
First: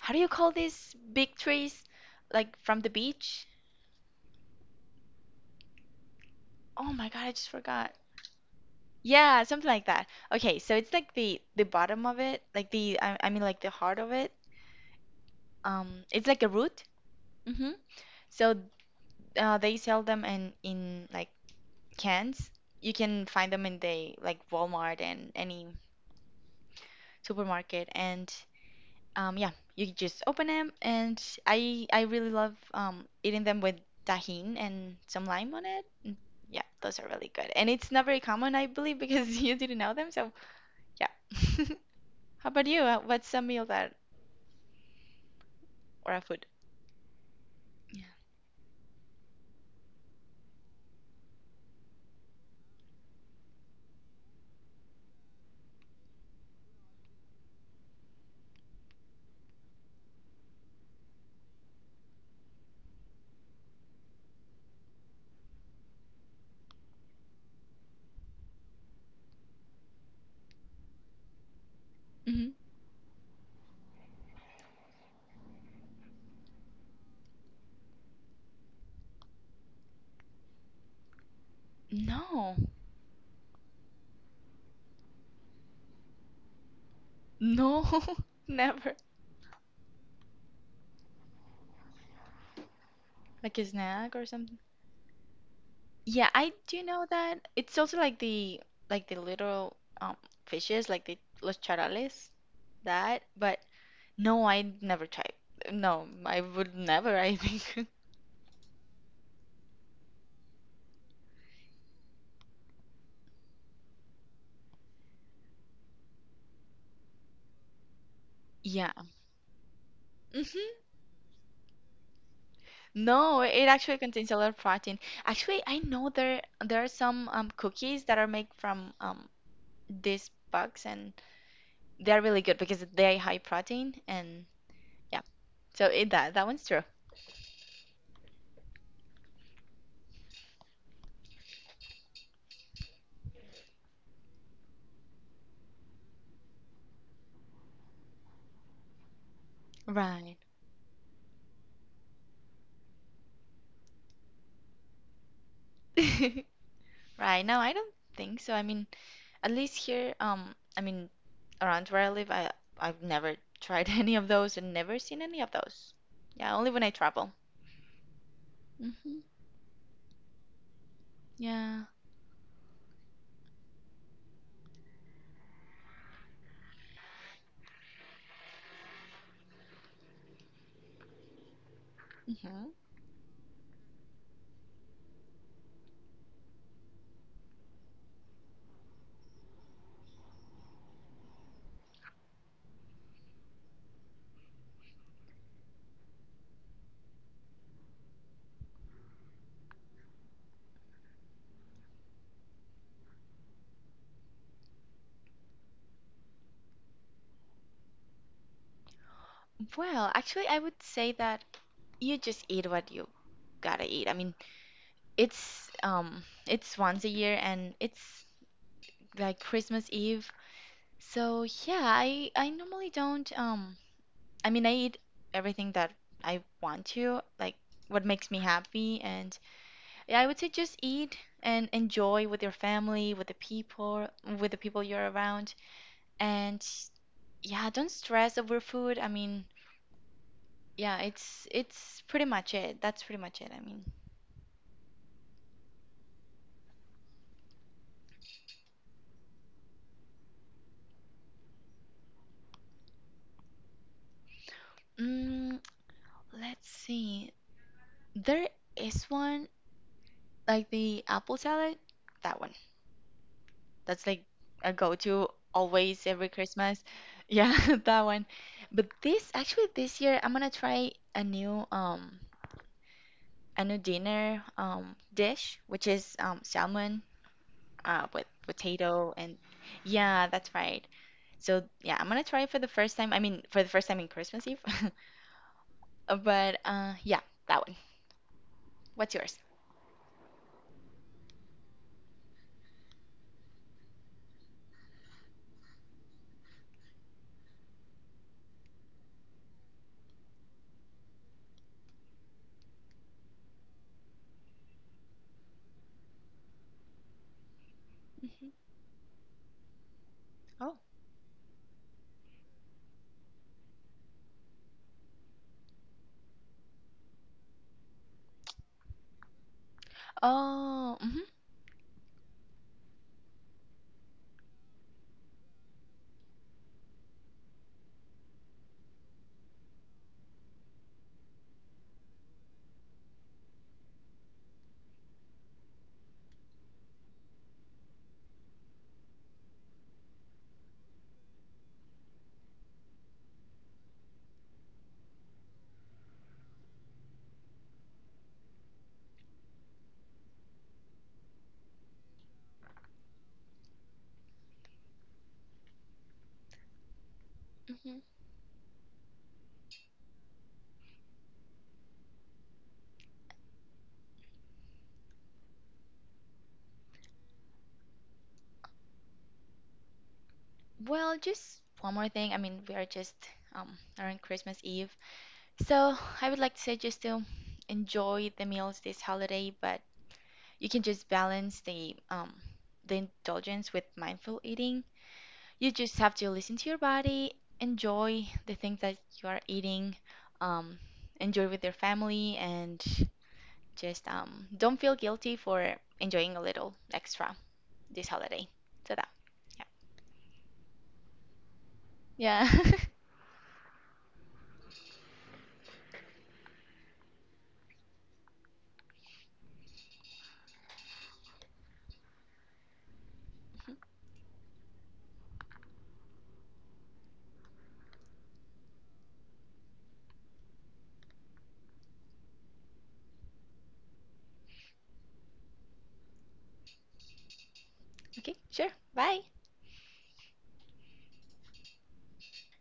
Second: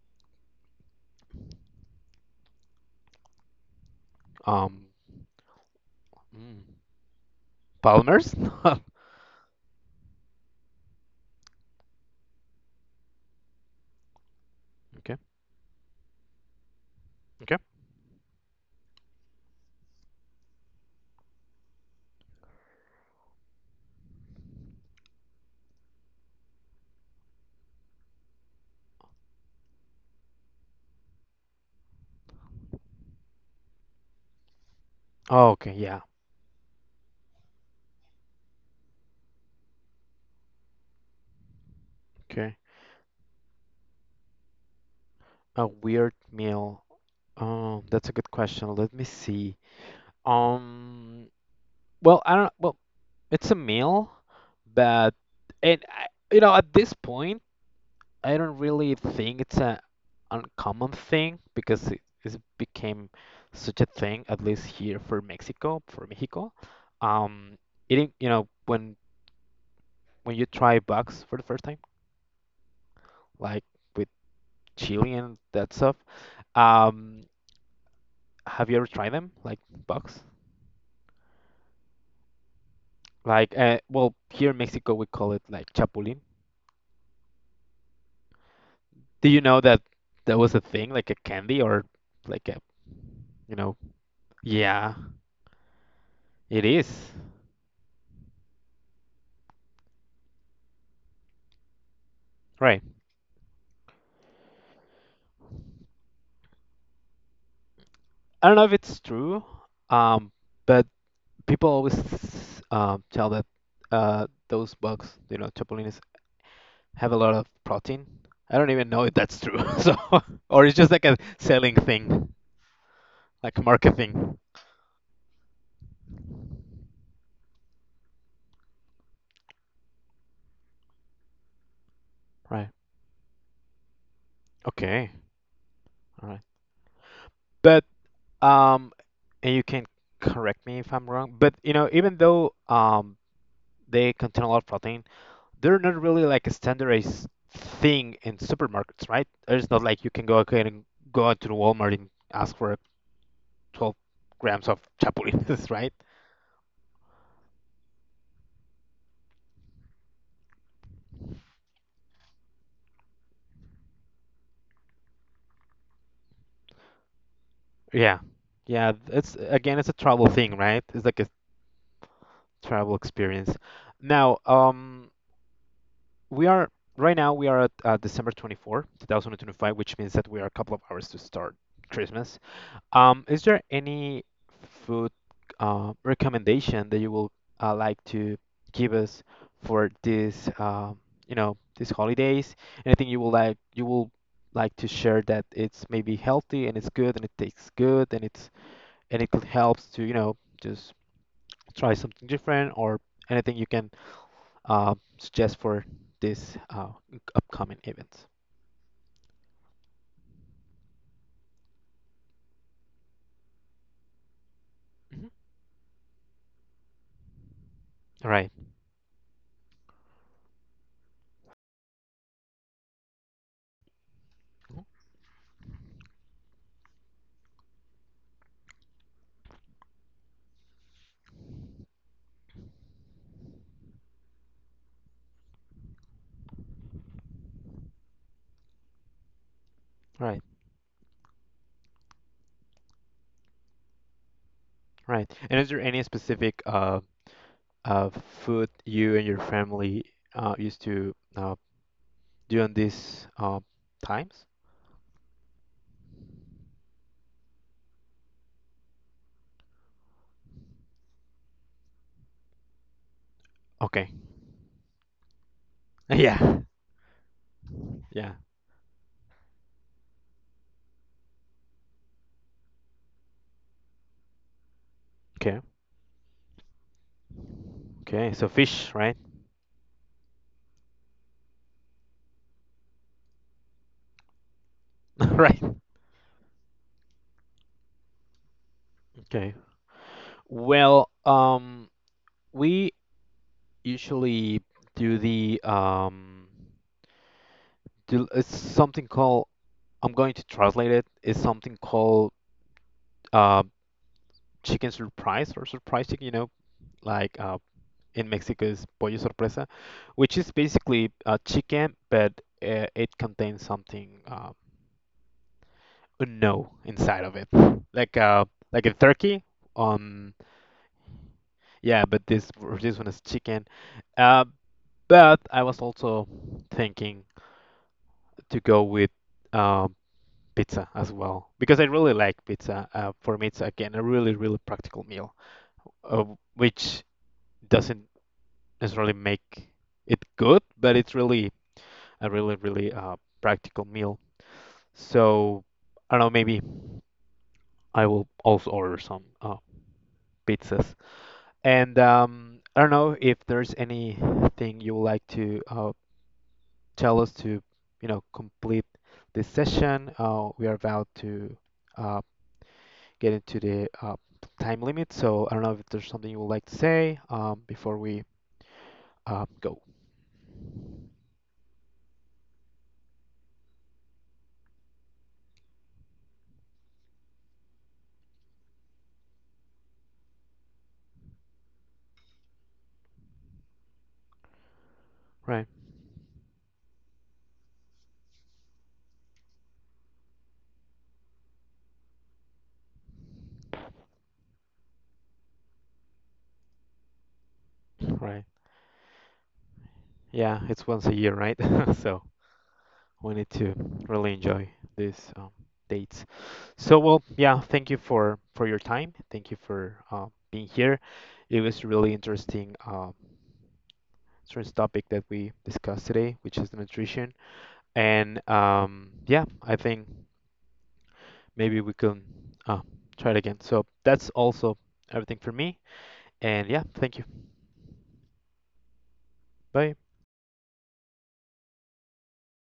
Speaker 2: how do you call these big trees like from the beach?
Speaker 1: Um, mm,
Speaker 2: Oh my God, I just forgot.
Speaker 1: Palmer's?
Speaker 2: Yeah, something like that. Okay, so it's like the the bottom of it, like the I, I mean like the heart of it.
Speaker 1: Okay.
Speaker 2: Um, it's like a root.
Speaker 1: Okay.
Speaker 2: Hmm So uh, they sell them in in like cans. You can find them in the like Walmart and any supermarket. And um, yeah, you just open them. And I I really love um eating them with tahine and some
Speaker 1: Oh,
Speaker 2: lime on
Speaker 1: okay.
Speaker 2: it.
Speaker 1: Yeah.
Speaker 2: Mm, yeah, those are really good. And it's not very common, I believe, because you didn't know them. So yeah. How
Speaker 1: Okay.
Speaker 2: about you? Uh, What's a meal that
Speaker 1: A
Speaker 2: or
Speaker 1: weird
Speaker 2: a food?
Speaker 1: meal. Um,
Speaker 2: Yeah.
Speaker 1: that's a good question. Let me see. Um, well, I don't. Well, it's a meal, but and I, you know, at this point, I don't really think it's a uncommon thing because it, it became such a thing, at least here for Mexico, for Mexico. Um, eating, you know, when when you try bugs for the first time,
Speaker 2: hmm
Speaker 1: like. With chili and that stuff. Um, have you ever tried them, like bugs?
Speaker 2: No,
Speaker 1: Like, uh, well, here in Mexico we call it like chapulín.
Speaker 2: no, never.
Speaker 1: Did you know that that was a thing, like a candy or like a,
Speaker 2: Like
Speaker 1: you
Speaker 2: a
Speaker 1: know,
Speaker 2: snack or something.
Speaker 1: yeah,
Speaker 2: Yeah, I
Speaker 1: it
Speaker 2: do know
Speaker 1: is.
Speaker 2: that. It's also like the like the little um fishes, like the los charales,
Speaker 1: Right.
Speaker 2: that. But no, I never tried. No, I would never. I think.
Speaker 1: I don't know if it's true, um, but people always um, tell that uh, those bugs, you know, chapulines have a lot of protein. I don't even
Speaker 2: Yeah.
Speaker 1: know if that's true. So, or
Speaker 2: hmm
Speaker 1: it's just like a selling thing,
Speaker 2: No,
Speaker 1: like a
Speaker 2: it actually contains a
Speaker 1: marketing.
Speaker 2: lot of protein. Actually, I know there there are some um cookies that are made from um these bugs and they're really good
Speaker 1: Right.
Speaker 2: because they're high protein and
Speaker 1: Okay.
Speaker 2: yeah. So it,
Speaker 1: All
Speaker 2: that
Speaker 1: right.
Speaker 2: that one's true.
Speaker 1: But um, and you can correct me if I'm wrong, but you know, even though um they contain a lot of protein, they're not really like a standardized thing in supermarkets, right? It's not like you can
Speaker 2: Right.
Speaker 1: go ahead and go out to the Walmart and ask for twelve grams of chapulines, right?
Speaker 2: Right. No, I don't think so. I mean, at least here, um, I mean, around where I live, I I've never tried any of those and never seen any of those. Yeah, only when I travel.
Speaker 1: Yeah. Yeah,
Speaker 2: Hmm
Speaker 1: it's again, it's a travel thing, right? It's like a
Speaker 2: Yeah.
Speaker 1: travel experience. Now, um, we are right now we are at uh, December twenty-four, two thousand twenty-five, which means that we are a couple of hours to start Christmas.
Speaker 2: hmm
Speaker 1: Um, is there any food uh, recommendation that you will uh, like to give us for this, um you know, these holidays? Anything you will like you will like to share that it's maybe healthy and it's good and it tastes good and it's and it could helps to, you know, just try something different or anything you can uh, suggest for this uh, upcoming events.
Speaker 2: Well, actually, I would say that you just eat what you gotta eat. I mean,
Speaker 1: Mhm.
Speaker 2: it's um, it's once a year and it's
Speaker 1: All right.
Speaker 2: like Christmas Eve. So yeah, I I normally don't um I mean I
Speaker 1: Mhm. All
Speaker 2: eat everything that I want to, like what makes me happy and yeah, I would say just eat and enjoy with your family, with the people, with the people you're around and yeah, don't stress over food. I mean,
Speaker 1: right.
Speaker 2: yeah, it's it's pretty much it. That's pretty much it. I mean,
Speaker 1: All right. And is there any specific uh, uh, food you and your family uh, used to uh, do on these uh, times?
Speaker 2: mm, let's see. There is one like the apple salad, that one. That's
Speaker 1: Okay.
Speaker 2: like a go-to always every
Speaker 1: Yeah.
Speaker 2: Christmas. Yeah, that one.
Speaker 1: Yeah.
Speaker 2: But this actually this year I'm gonna try a new um a new dinner um
Speaker 1: Okay.
Speaker 2: dish, which is um salmon uh with
Speaker 1: Okay. So fish,
Speaker 2: potato
Speaker 1: right?
Speaker 2: and yeah, that's right. So yeah, I'm gonna try it for the first time. I mean, for the first time in Christmas Eve.
Speaker 1: Right.
Speaker 2: Uh, but uh yeah, that one. What's yours?
Speaker 1: Okay. Well, um, we usually do the um, do it's something called I'm going to translate it. It's something called uh, chicken surprise or surprise chicken, you know, like uh, in
Speaker 2: Hmm
Speaker 1: Mexico is pollo sorpresa, which is
Speaker 2: Oh.
Speaker 1: basically uh, chicken, but uh, it contains something uh, unknown inside of it, like uh, like a turkey. Um,
Speaker 2: Oh. hmm
Speaker 1: yeah, but this this one is chicken. Uh, but I was also thinking to go with um, pizza as well because I really like pizza. Uh, for me, it's again a really really practical meal, uh, which doesn't necessarily make it good, but it's really a really, really uh, practical meal. So I don't know, maybe I will also order some uh, pizzas. And um, I don't know if there's anything you would like to uh, tell us to,
Speaker 2: hmm
Speaker 1: you know, complete this session. Uh, we are about to uh, get into the uh, time limit, so I don't know if there's something you would like to say um, before we uh, go.
Speaker 2: Well, just one more thing. I mean, we are just um around Christmas Eve, so I would like to say just to enjoy the meals this holiday, but you can just balance the um the indulgence with mindful eating.
Speaker 1: Right,
Speaker 2: You just have to listen to your body, enjoy the things that you are eating, um, enjoy with your family, and just um don't feel guilty for enjoying a little extra this
Speaker 1: right.
Speaker 2: holiday. So that,
Speaker 1: Yeah, it's once a year, right? So.
Speaker 2: yeah, yeah.
Speaker 1: We need to really enjoy these um, dates. So, well, yeah, thank you for for your time. Thank you for uh, being here. It was really interesting uh, interesting topic that we discussed today, which is the nutrition. And um, yeah, I think maybe we can uh, try it again. So that's also everything for me. And yeah, thank you.
Speaker 2: Okay, sure. Bye.
Speaker 1: Bye.